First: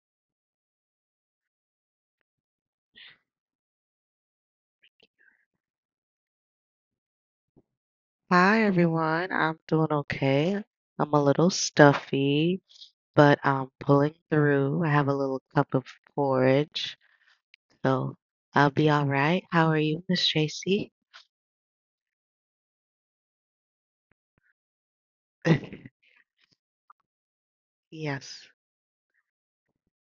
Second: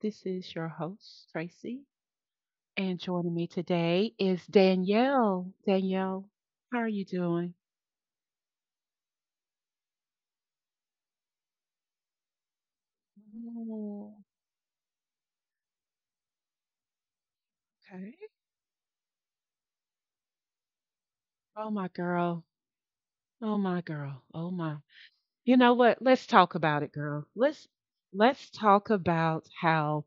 This is your host, Tracy, and joining me today is Danielle. Danielle, how are you doing? Hi everyone, I'm doing okay. I'm a little stuffy, but I'm pulling Oh, through. I have a little cup of porridge, okay. so I'll be all right. How are you, Miss Tracy? Oh, my girl. Oh, my girl. Oh, my. You know what? Let's talk about it, girl. Let's Yes, let's talk about how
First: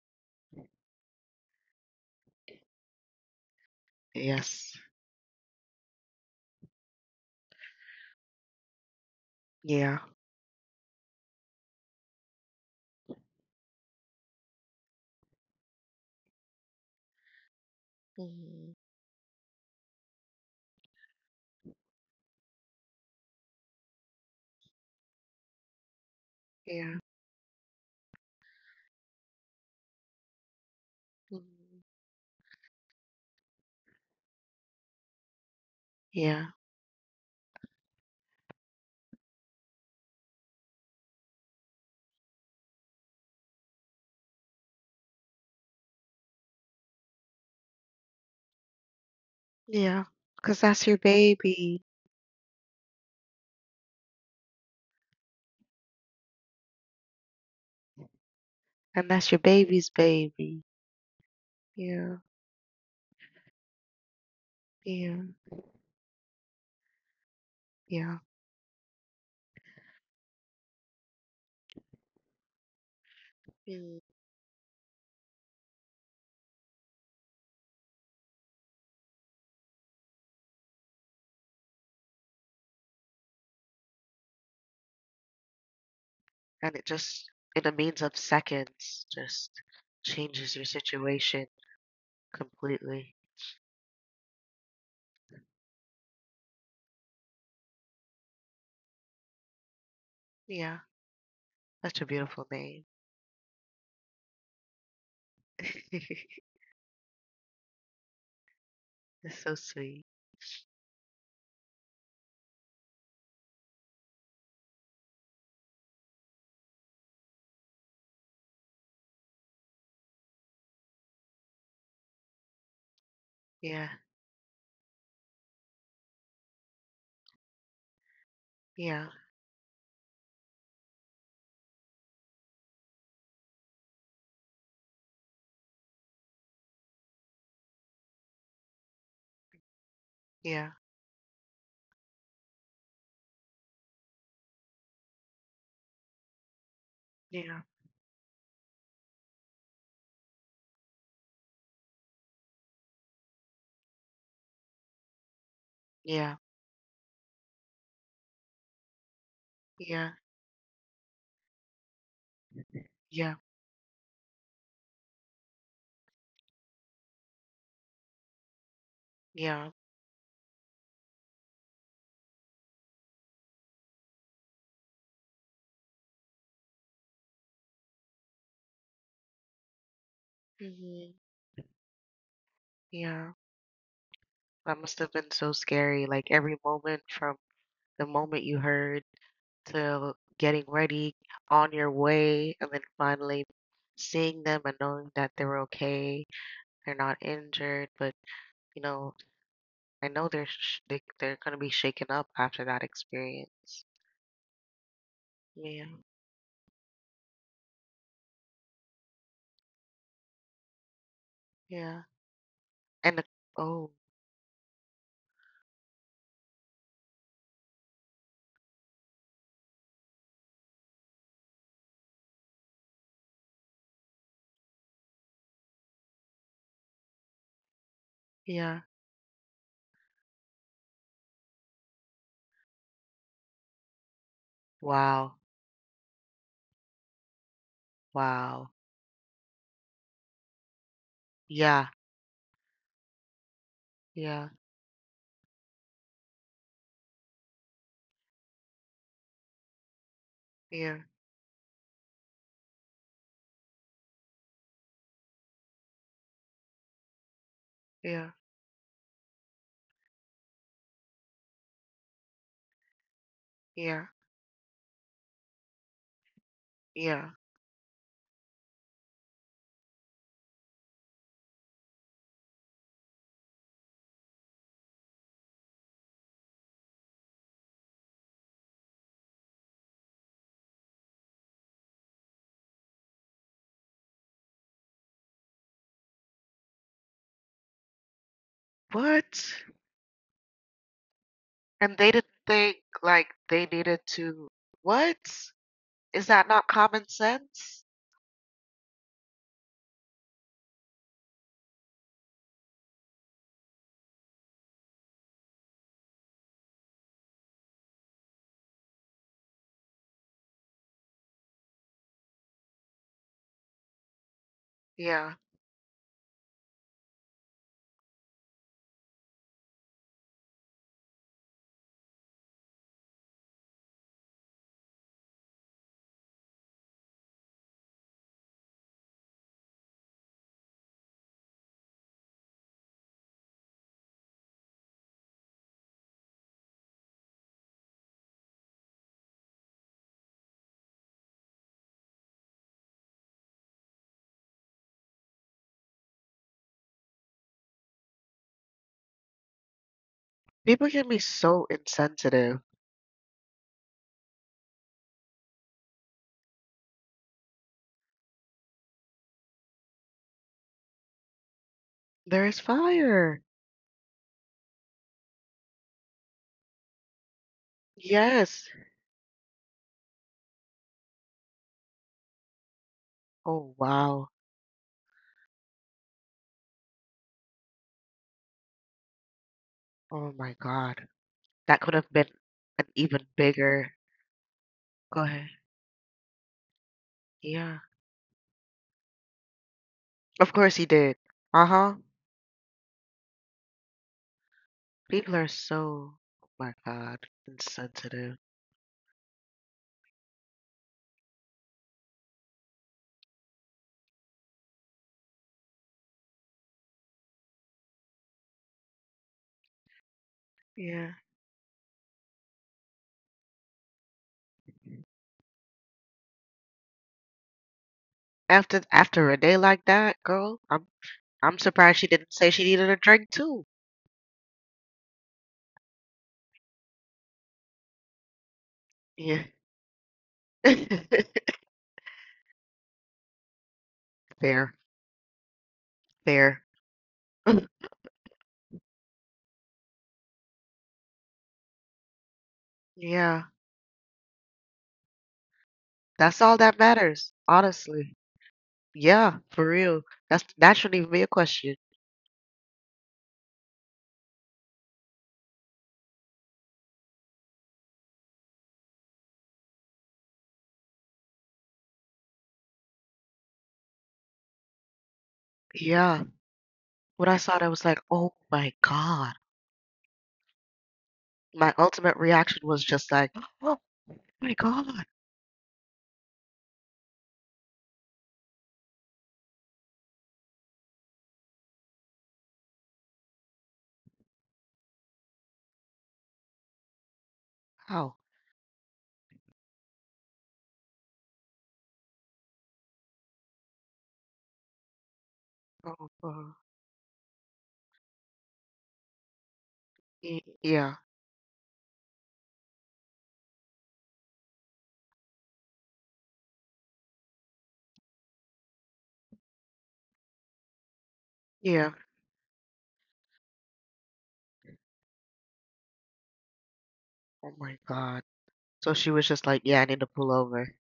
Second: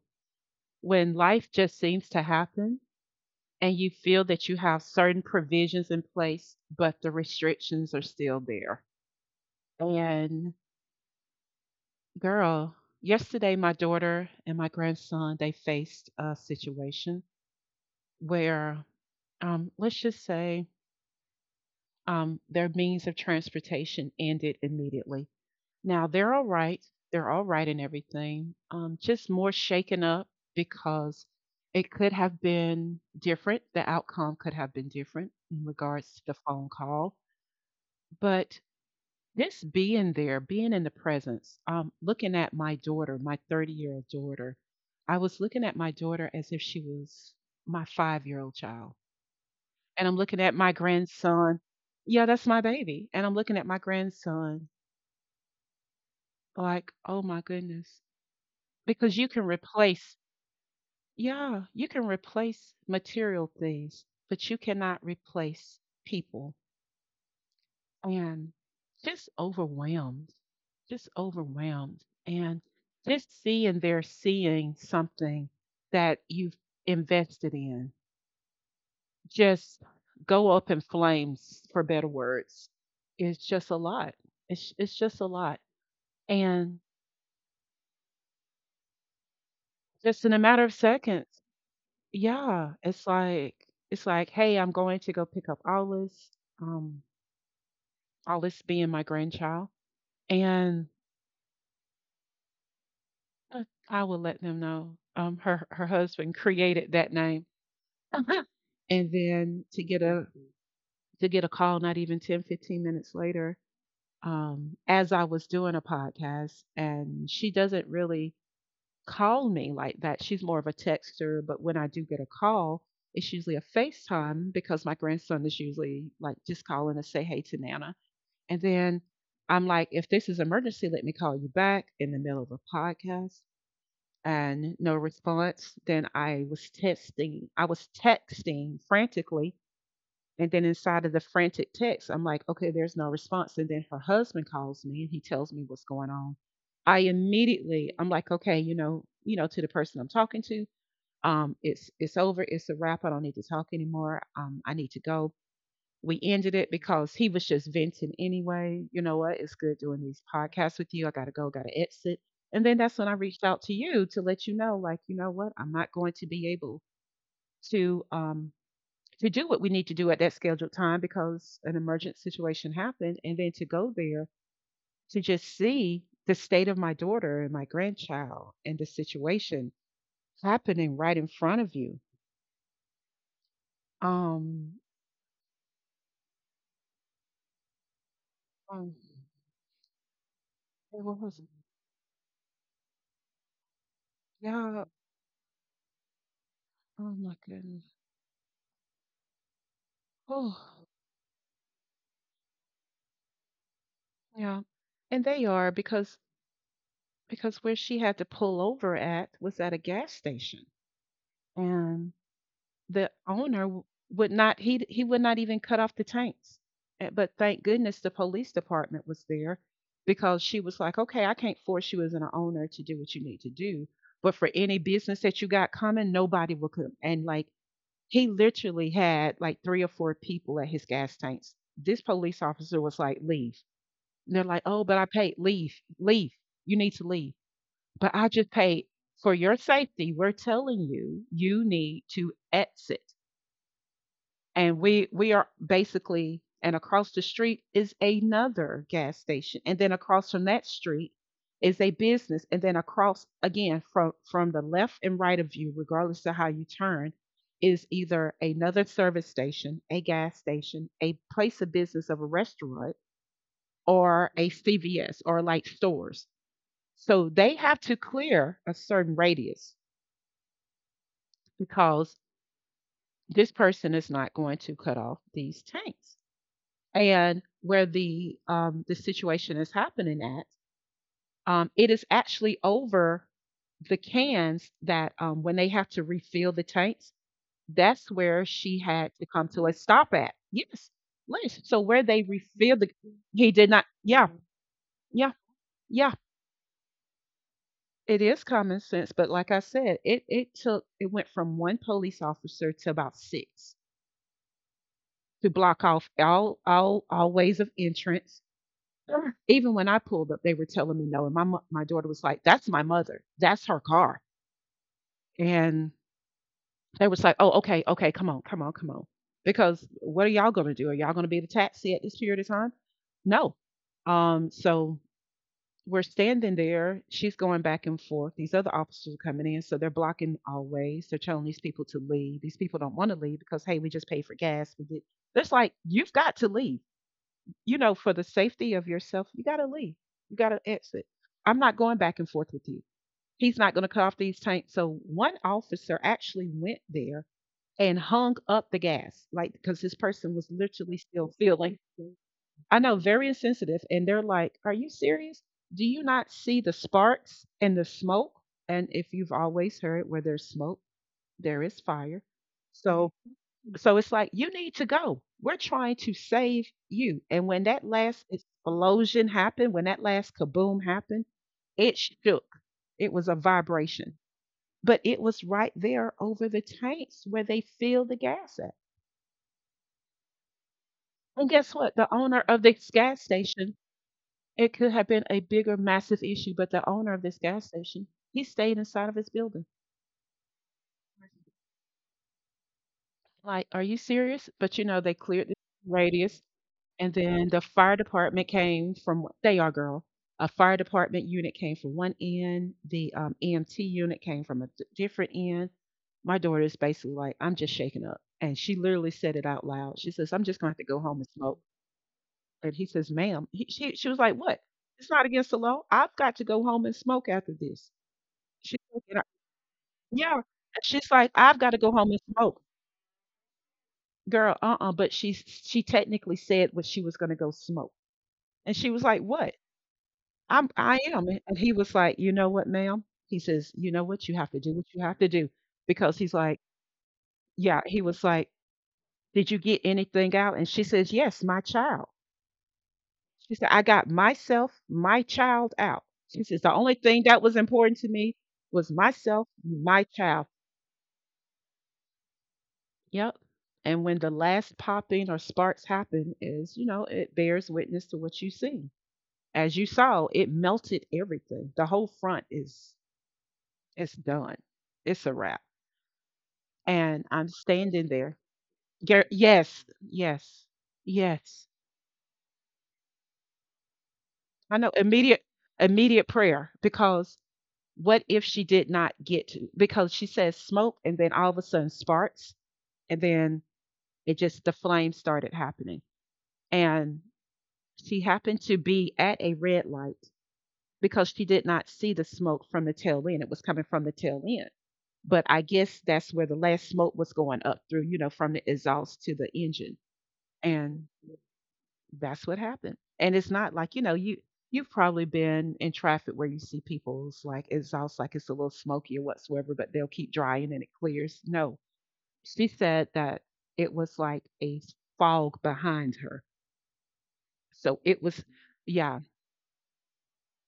when life just seems to happen and you feel that you yes, have certain provisions in place, but the restrictions are still there. yeah, And girl, yesterday my daughter and my grandson, they faced a situation mhm, where let's just say their means of transportation ended immediately. Now they're all right. yeah, They're all right and everything. Just more shaken up because mhm, it could have been different. The outcome could have been different in regards to the yeah, phone call. But just being there, being in the presence, looking at my daughter, my 30-year-old year old daughter, I was looking at my daughter as if she was my 5-year-old old child. yeah. And I'm looking at Because my that's your grandson. baby, Yeah, that's my baby. And I'm looking at my grandson like, oh my goodness. and Because you that's your can baby's replace, baby. yeah, you can Yeah, replace material things, but you cannot yeah, replace people. yeah. And just overwhelmed, just overwhelmed. And just seeing Mm. they're seeing something that you've invested in just go up in flames, for better words. It's just a lot. It's just a lot. And And it just, in a means of seconds, just just in a changes matter your of seconds, situation yeah, completely. It's like, hey, I'm going to go pick up Alice, um, Alice being my grandchild. Yeah, And such a beautiful name. Uh, I will let them know. Her husband created that name, and It's so then sweet. To get a call not even 10, 15 minutes later, as I was doing a podcast, and she doesn't really call me like that. She's more of a texter, but when I do get a call, it's usually a Yeah, FaceTime because my grandson is usually like just calling to say hey to Nana, and then yeah, I'm like, if this is emergency, let me call you back in the middle of a podcast and no response. Then I was texting frantically. And then yeah, inside of the frantic text, I'm like, okay, there's no response. And then her husband calls me and he tells me what's going on. I yeah, immediately, I'm like, okay, you know, to the person I'm talking to, it's over, it's a wrap. I don't need to talk anymore. I need to go we yeah, ended it because he was just venting anyway. You know what? It's good doing yeah, these podcasts with you. I got to go, got to exit. And then that's when I yeah, reached out to you to let you know, like, you know what? I'm not going to be able to um to do what yeah, we need to do at that scheduled time because an emergent situation happened and then to go there to just see the state of my daughter and my grandchild and the situation happening Mhm. right in front of you. yeah. That Um, must have been so scary. Like every moment from the moment you um heard to getting ready what was it? on your way, and then finally seeing them and Yeah. knowing that they're okay. They're Oh not my injured, goodness. but you know, I know they're sh- Oh. they, they're gonna be shaken up after that experience. Yeah. And they are Yeah, because where she had to pull over at was at a gas station yeah. and the And the, owner oh, w- would not he would not even cut off the tanks. But thank goodness the police department was there because she was like, "Okay, I can't force you as an owner to do what you need to do, but for any business that you got coming, nobody will come." And like he yeah. literally had like three or four people at his gas tanks. This police officer was like, "Leave." And they're like, oh, but I Wow, paid. Leave, leave. You need to leave. But I just wow. paid for your safety. We're telling you, you Yeah, need to exit. yeah, And we are basically, and across the street is another gas station, and then across from that yeah, street is a business, and then across again from the left and right of you, regardless of how you turn, is yeah, either another service station, a gas station, a place of business of a restaurant, yeah, or a CVS or like stores yeah. so they have to clear a certain radius because this person is not going to cut off these tanks. And where the situation is happening at, it is actually over the cans that when they have to refill the tanks, that's where she had What? to come to a stop at. Yes, Liz. So And where they they didn't think refill the, like he they did not. needed Yeah, to. What? yeah, yeah. Is that not common sense? It is common sense, but like I said, it went from one police officer to about six to block off all ways of entrance. Sure. Even when I pulled up, they were telling me no, and my daughter was like, "That's my mother. That's her car." Yeah. And they was like, "Oh, okay, okay, come on, come on, come on." Because what are y'all going to do? Are y'all going to be the taxi at this period of time? No. So we're standing there. She's going back and forth. These other officers are coming in, so they're blocking all ways. They're telling these people to leave. These people don't want to leave because hey, we just paid for gas. We did. It's like you've got to leave. You know, for the safety of yourself, you got to leave. You got to exit. I'm not going back and forth with you. He's not going to cut off these tanks. So one officer actually went there and hung up the gas, like because this person was People literally can be still so feeling. insensitive. I know, very insensitive. And they're like, are you serious? Do you not see the sparks and the smoke? And if you've always heard where there's smoke, there is fire. There is So fire. It's like, you need to go. We're trying to save you. And when that last Yes. explosion happened, when that last kaboom happened, it shook. It was a Oh, vibration. wow. But it was right there over the tanks where they fill the gas at. Oh my God. And That guess could what? have The been owner of an this even gas station bigger. it could have Go been a ahead. bigger, massive issue, but the owner of this gas Yeah. station, he stayed inside of his building. Of course he did. Uh huh. Like, are you serious? But you know, they People are cleared the so, oh radius, my God, and then the fire insensitive. department came from they are girl. A fire department unit came from one end. The EMT unit came from a different end. My daughter is basically like, I'm just shaken up, and she literally said it out loud. She says, I'm just gonna have to go Yeah. home and smoke. And he says, ma'am, she was like, what? It's not against the law. I've got to go home and smoke after this. After She's like, "And after a day like that, yeah. girl, And she's like, I'm I've got to surprised go she home and didn't say she smoke. needed a drink too. Girl, uh-uh. But she technically said what she was gonna go smoke. And she was like, Yeah. what? I am. And he was like, you know what, ma'am? He says, you know what? You have to Fair. do what you have to do. Because he's Fair. like, yeah, he was like, did you get anything out? And she says, yes, my child. Yeah. She said, I got myself, my child out. That's She all says, that the only matters, thing that was important honestly. to me was Yeah, myself, for real. my That's child. that shouldn't even be a question. Yep. And when the last popping or sparks happen is, you know, it bears witness to what you see. As you saw, it melted everything. The whole front is it's done. It's a wrap. Yeah. When I And saw it, I'm I was like, standing oh there. my God. Yes, yes, My yes. ultimate reaction was just like, My I God. know immediate prayer because what if she did not get to because she says smoke and then all of a sudden sparks and then it just the flame started happening. And How? she happened to be at a red light because she did not see the smoke from the tail end. It was coming from the tail end. But I Oh, guess that's where the last smoke was going up through, you know, from the exhaust to the engine. y- yeah. And that's what happened. And it's not like, you know, you've probably been in traffic where you see people's like exhaust like it's a little smoky or whatsoever, but they'll keep drying and it clears. Yeah. No. She said that it was like a fog behind her. Oh my So God. it was So she was yeah. just like, yeah, I need to pull over.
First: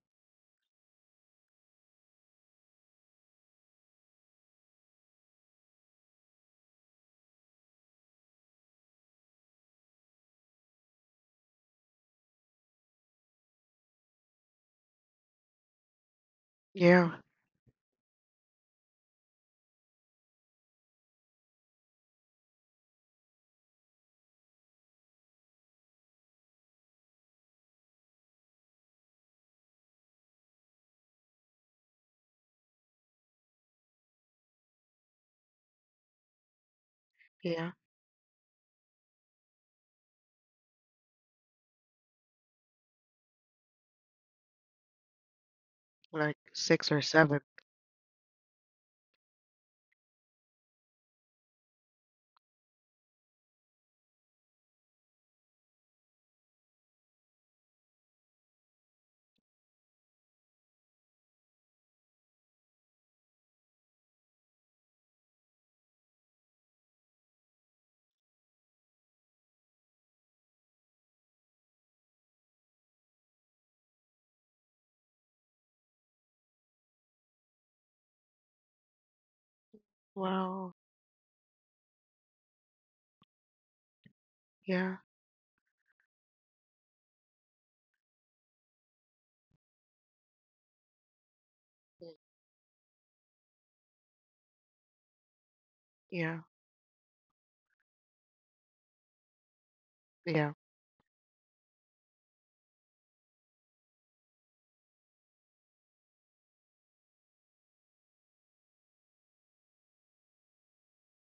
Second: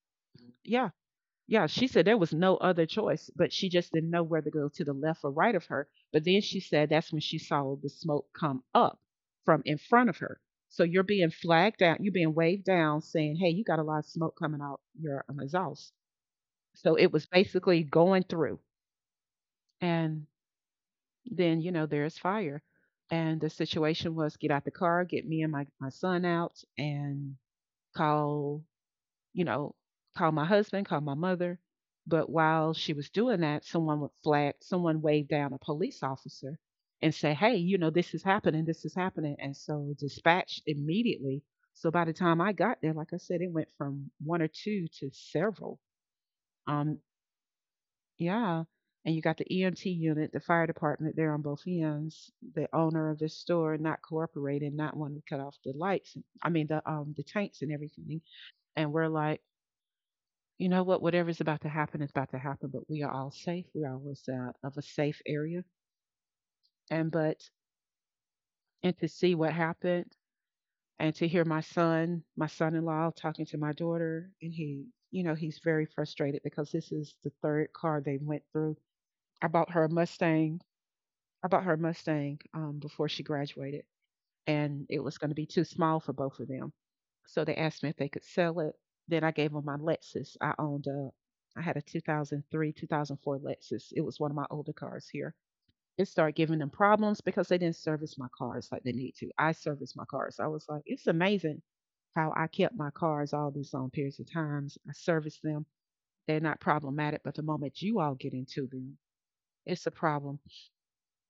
Yeah, Yeah, she said there was no other choice, but she just didn't know whether to go to the left or right of her. But then she said that's when she saw the smoke come up from in front of her. So you're being flagged down, you're being waved down saying, hey, you got a lot of smoke coming out your exhaust. So Yeah. it was basically going through. And then, you know, there's fire. And the situation was get out the car, get me and my son out, and call you know, call my husband, call my mother. But while she was doing that, someone would flag, someone waved down a police officer and say, hey, Yeah. you know, this is happening, this is happening. And so dispatched immediately. So by the time I got there, like I said, it went from one or two to several. Like six or Um, seven. yeah. And you got the EMT unit, the fire department there on both ends, the owner of the store not cooperating, not wanting to cut off the lights, I mean the tanks and everything. And we're like, you know what, whatever's about to happen is about to happen, but we are all safe. We are was of a safe area. And but and to see what happened and to hear my son, my son-in-law talking to my daughter and he's very frustrated because this is the third car they went through. I bought her a Mustang. Wow. I bought her a Mustang before she graduated, and Yeah. it was going to be too small for both of them. So they asked me if they could sell it. Then I gave them my Lexus. I had a mm, 2003, 2004 Lexus. It was one of my older cars here. It Yeah. started giving them problems because they didn't service my cars like they need to. I serviced my cars. I Yeah. was like, it's amazing how I kept my cars all these long periods of times. I serviced them. They're not problematic, but the moment you all get into them, it's a problem.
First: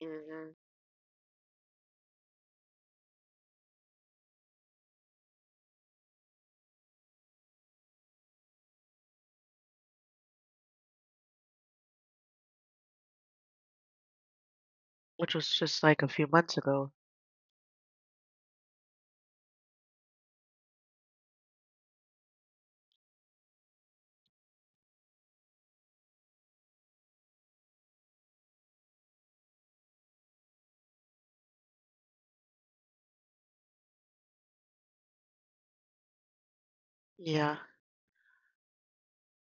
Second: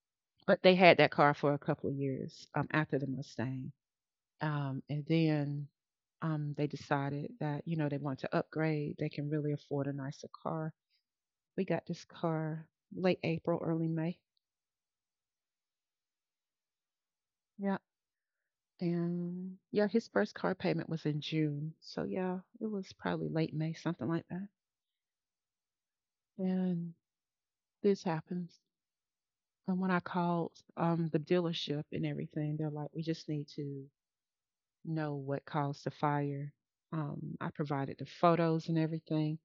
hmm But they had that car for a couple of years after the Mustang. And then they decided that, you know, they want to upgrade. They can really afford a nicer car. We got this car late April, early May. Which was just like a few months ago. Yeah. And yeah, his first car payment was in June. So yeah, it was probably late May, something like that. And this happens. And when I called the dealership and everything, they're like, we just need to know what caused the fire. I Yeah. provided the photos and everything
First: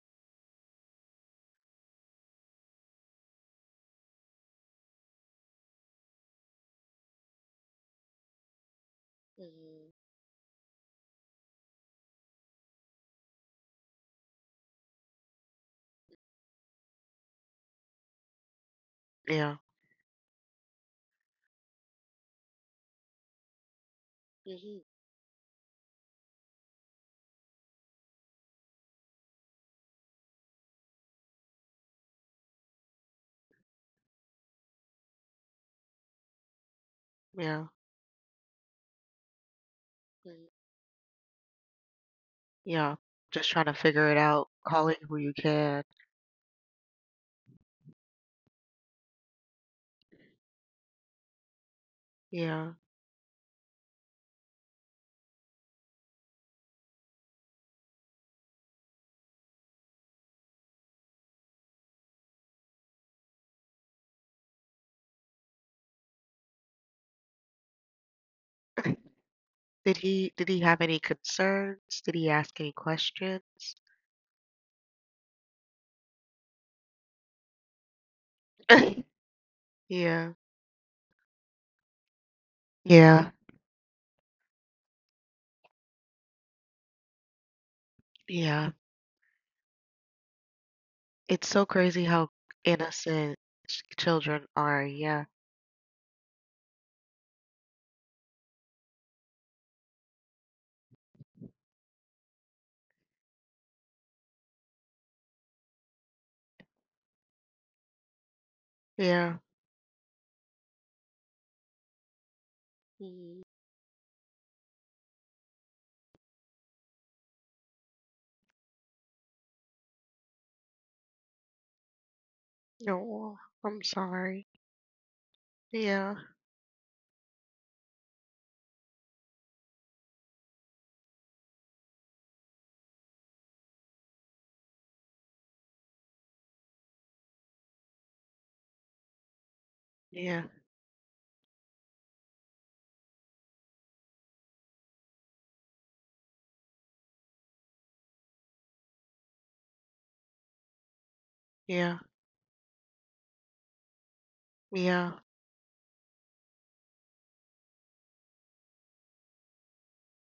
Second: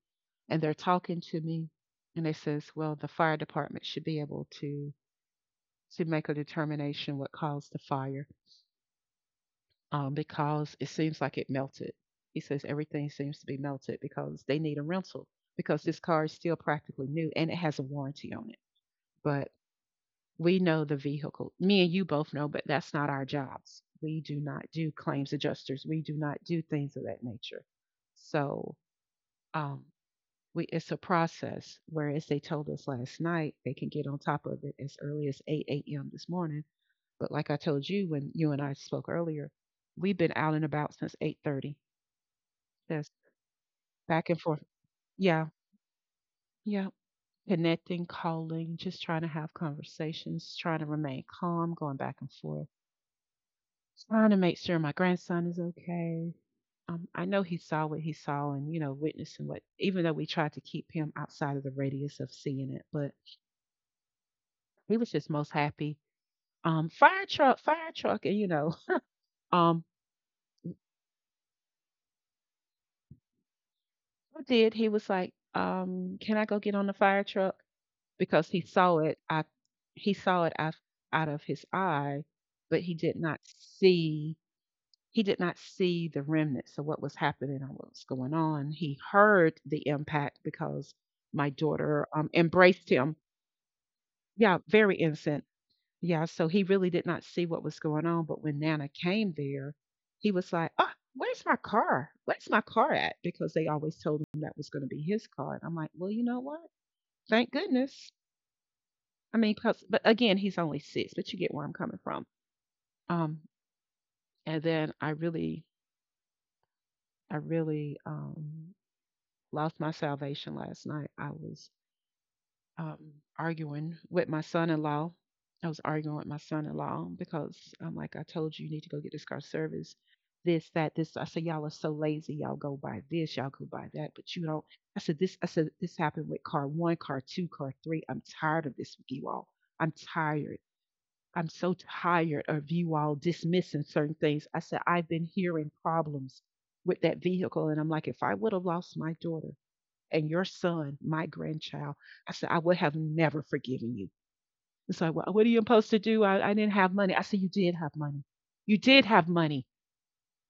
and they're talking to me and they says, well, the fire department should be able to make a determination what caused the fire hmm because it seems like it melted. He says everything seems to be melted because they need a rental because this car is still practically new and it has a warranty on it. But Yeah. we know the vehicle. Me and you both know, but that's not our jobs. We do not hmm do claims adjusters. We do not do things of that nature. So um, We it's a process. Whereas they told us last night they can get on top of it as early as 8 a.m. this morning. But like I Yeah. told you when you and I spoke earlier, we've been mhm, out and about since 8:30. Yeah. That's Just trying to figure it back and out, forth. calling who you Yeah, can. yeah. Connecting, calling, just trying to have conversations, trying to remain calm, going back and forth, Yeah. trying to make sure my grandson is okay. I know he saw what he saw and, you know, witnessing what, even though we tried to keep him outside of the radius of seeing it, but he was just most happy, fire truck, fire truck. And, you know, um, Did he have any concerns? Did he ask any questions? I did. He was like, can I go get on the fire truck? Because he saw it. I, he Yeah. saw it out, out of his eye, but he did Yeah, not see, he did not see the remnants of what was happening and what was going on. yeah. He heard the impact because my It's so daughter crazy how embraced him. innocent children Yeah, are. very Yeah, innocent. Yeah, so he really did not see what was going on, but when Nana came there, he was like, "Oh, where's my car? Where's my car at?" Because they always told him that was going to be his car, and I'm like, "Well, you know what? Thank goodness." I mean, yeah. 'cause- but again, he's only six, but you get where I'm coming from. Um, Mhm. and then I really lost my salvation last night. I was um, No, arguing I'm with my sorry. son-in-law. I was arguing with Yeah, my son-in-law because I'm like, I told you, you need to go get this car service. This, that, this. I said, y'all are so lazy. Y'all go buy this. Y'all go buy that. But you don't. I said this. I said this happened with car one, car two, car three. I'm tired of this with you all. I'm tired. yeah, I'm so tired of you all dismissing certain things. I said I've been hearing problems with that vehicle, and I'm like, if I would have lost my daughter, and your son, my grandchild, yeah, I said, I would have never forgiven you. And like, yeah. well, what are you supposed to do? I didn't have money. I said, you did have money. You did have money.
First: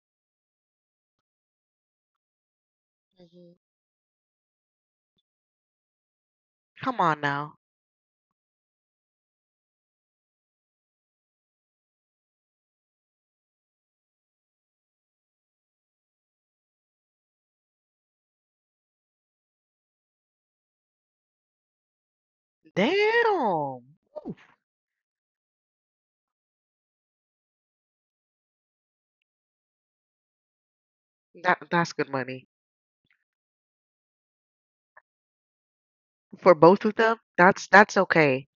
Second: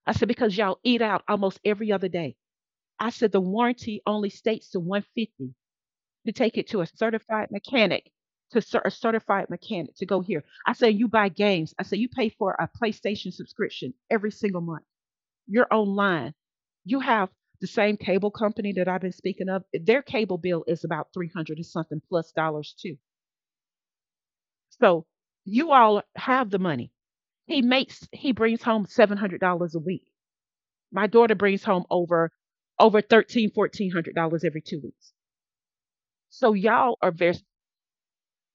I said, because y'all eat out almost every other day. I said, the Mhm. warranty only states to 150 to take it to a Come on certified now. mechanic, to cer- a certified mechanic to go here. I said, you buy games. I said, you pay for a PlayStation subscription every single month. You're online. You have the same cable company that I've been speaking of. Their cable bill is about 300 and something plus dollars too. Damn. Oof. So you all have the money. He brings home $700 a week. My daughter That brings home that's good over money over 13, $1,400 every 2 weeks. So for both of y'all are them. very That's okay.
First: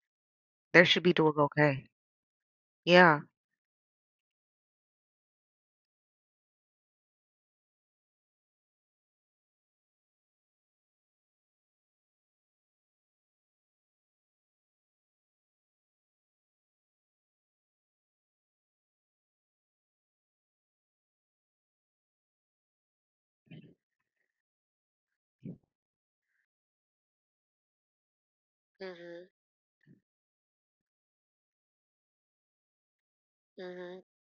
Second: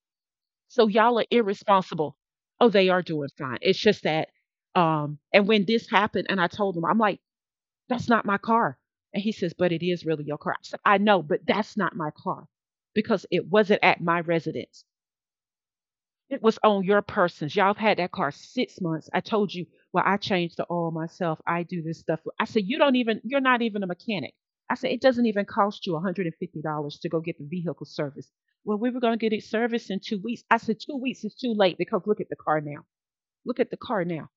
They so should be y'all are doing okay. irresponsible. Oh, they are Yeah, doing fine. It's just that and when this happened and I told them, I'm like, that's not my car. And he says, but it is really your car. I said, I know, but that's not my car because it wasn't at my residence. It was on your persons. Y'all have had that car 6 months. I told you, well, I changed the oil myself. I do this stuff. I said, you don't even, you're not even a mechanic. I said, it doesn't even cost you $150 to go get the vehicle serviced. Well, we were going to Mhm. get it serviced in 2 weeks. I said, 2 weeks is too late because look at the car now. Look at the Mhm. car now.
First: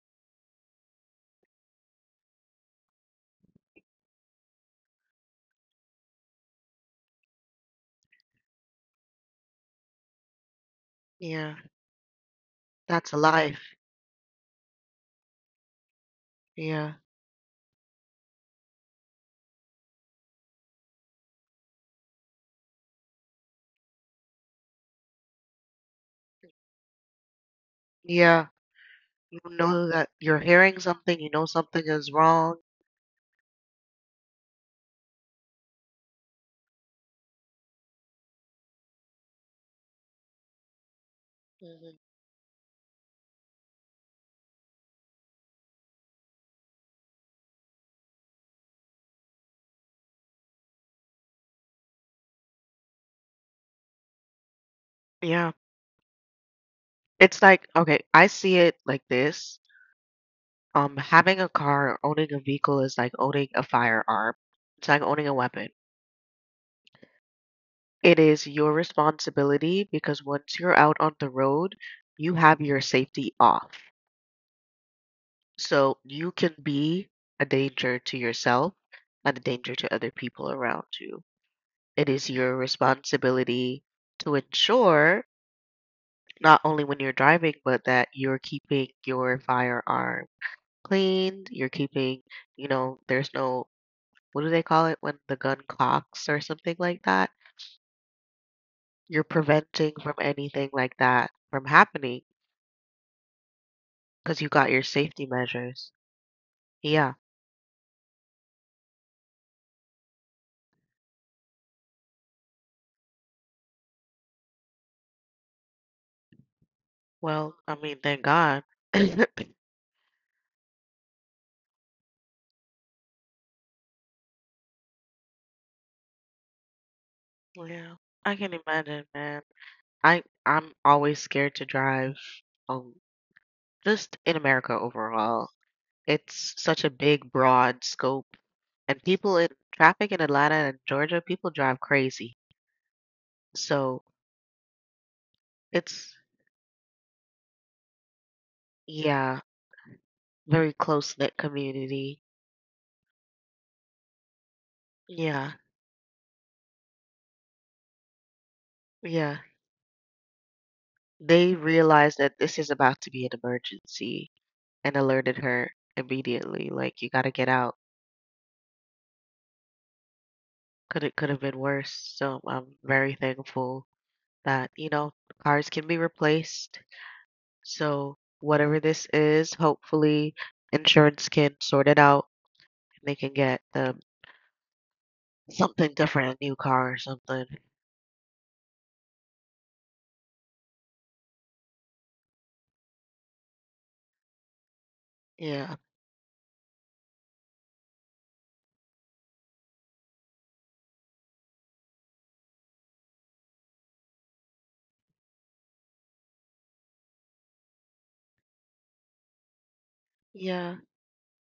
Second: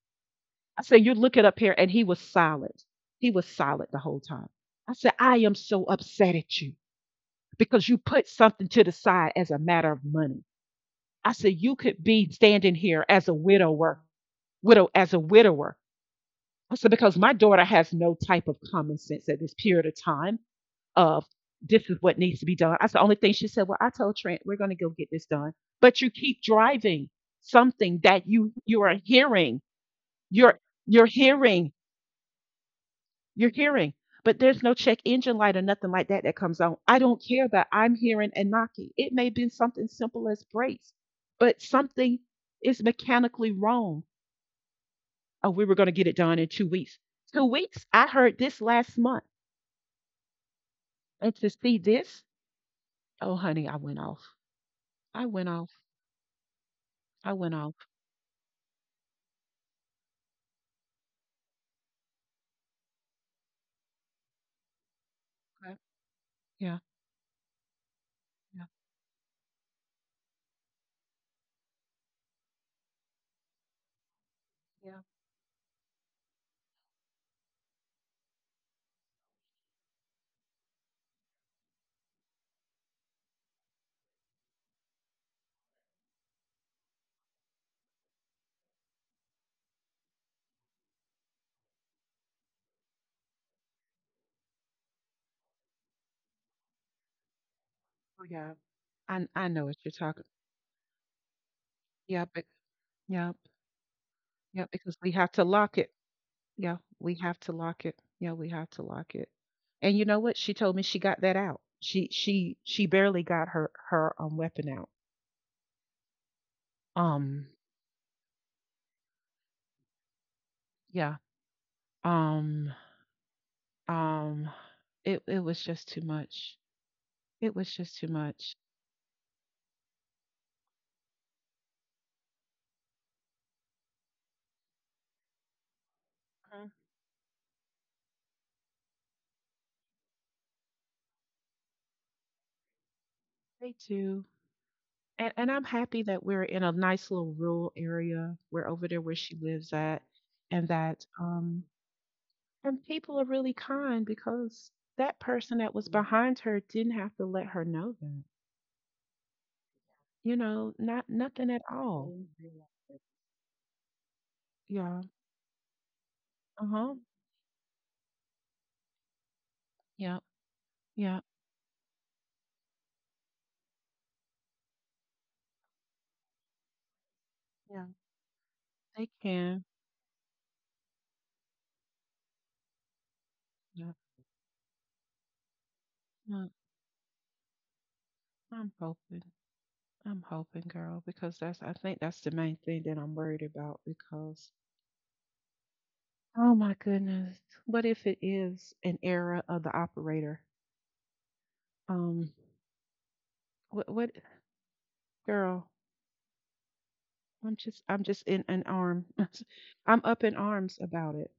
I said, you look it up here. And he was silent. He was silent the whole time. I said, I am so upset at you because you put something to the side as a matter of money. I yeah. said, you could be standing here That's a as a life. widower, widow, as a widower. I said, Yeah, because my daughter has no type of common sense at this period of time of this is what needs to be done. That's the only thing she said. Well, I told Trent, we're going to go get this done. But you keep driving something that yeah. you are You hearing. know that you're You're hearing you're something. You know hearing something is wrong. You're hearing, but there's no check engine light or nothing like that that comes on. I don't care that I'm hearing and knocking. It may have been something simple as brakes, but Mhm. something is mechanically wrong. Oh, we were going to get it done in 2 weeks. 2 weeks? I heard this last month. And to see this, oh, honey, I went off. I went Yeah. off. I It's went like, off. okay, I see it like this. Having a car or owning a vehicle is like owning a firearm. It's like owning a weapon. Okay. Yeah. It is Yeah. your responsibility because once you're out on the road, you have your safety off. Yeah. So you can be a danger to yourself and a danger to other people around you. It is your responsibility to ensure not only when you're driving, but that you're keeping your firearm clean, you're keeping, you know, there's no what do they call it when the gun cocks or something like that? Oh, yeah. You're I know what you're preventing from talking. anything like that from happening Yeah. But, yeah. because you Yeah. got your Because we safety have to lock it. measures. Yeah, Yeah. we have to lock it. Yeah, we have to lock it. And you know what? She told me she got that out. She barely got her weapon out. Um Well, I mean, thank God. yeah. Um um it it was just too much. It was Yeah. just too I can much. imagine, man. I'm always scared to drive. Um, just in America overall, it's Mhm. such a big, broad scope, and people in traffic in Atlanta and Georgia, people drive crazy. They So do. And I'm happy it's that we're in a nice little rural area. We're over there where she Yeah, lives at and very that close-knit community. and people are really kind because that Yeah, person that was behind her didn't have to let her know that. yeah. You know, not nothing They at all. realized that Mhm. this is about to be an emergency and Yeah. alerted her immediately, Uh-huh. like, you gotta get out. Yep. Could it Yep. could have been worse. So I'm very thankful that, you know, cars can be replaced. Yeah. So whatever this They is, can. hopefully insurance can sort it out and they can get Yeah, something different, a yeah. new car or something. I'm hoping. I'm hoping, girl, because that's I think that's the main thing that I'm worried about because Yeah. oh my goodness. What if it is an error of the operator? Um what girl, I'm just in an arm. I'm up in Yeah. arms about it.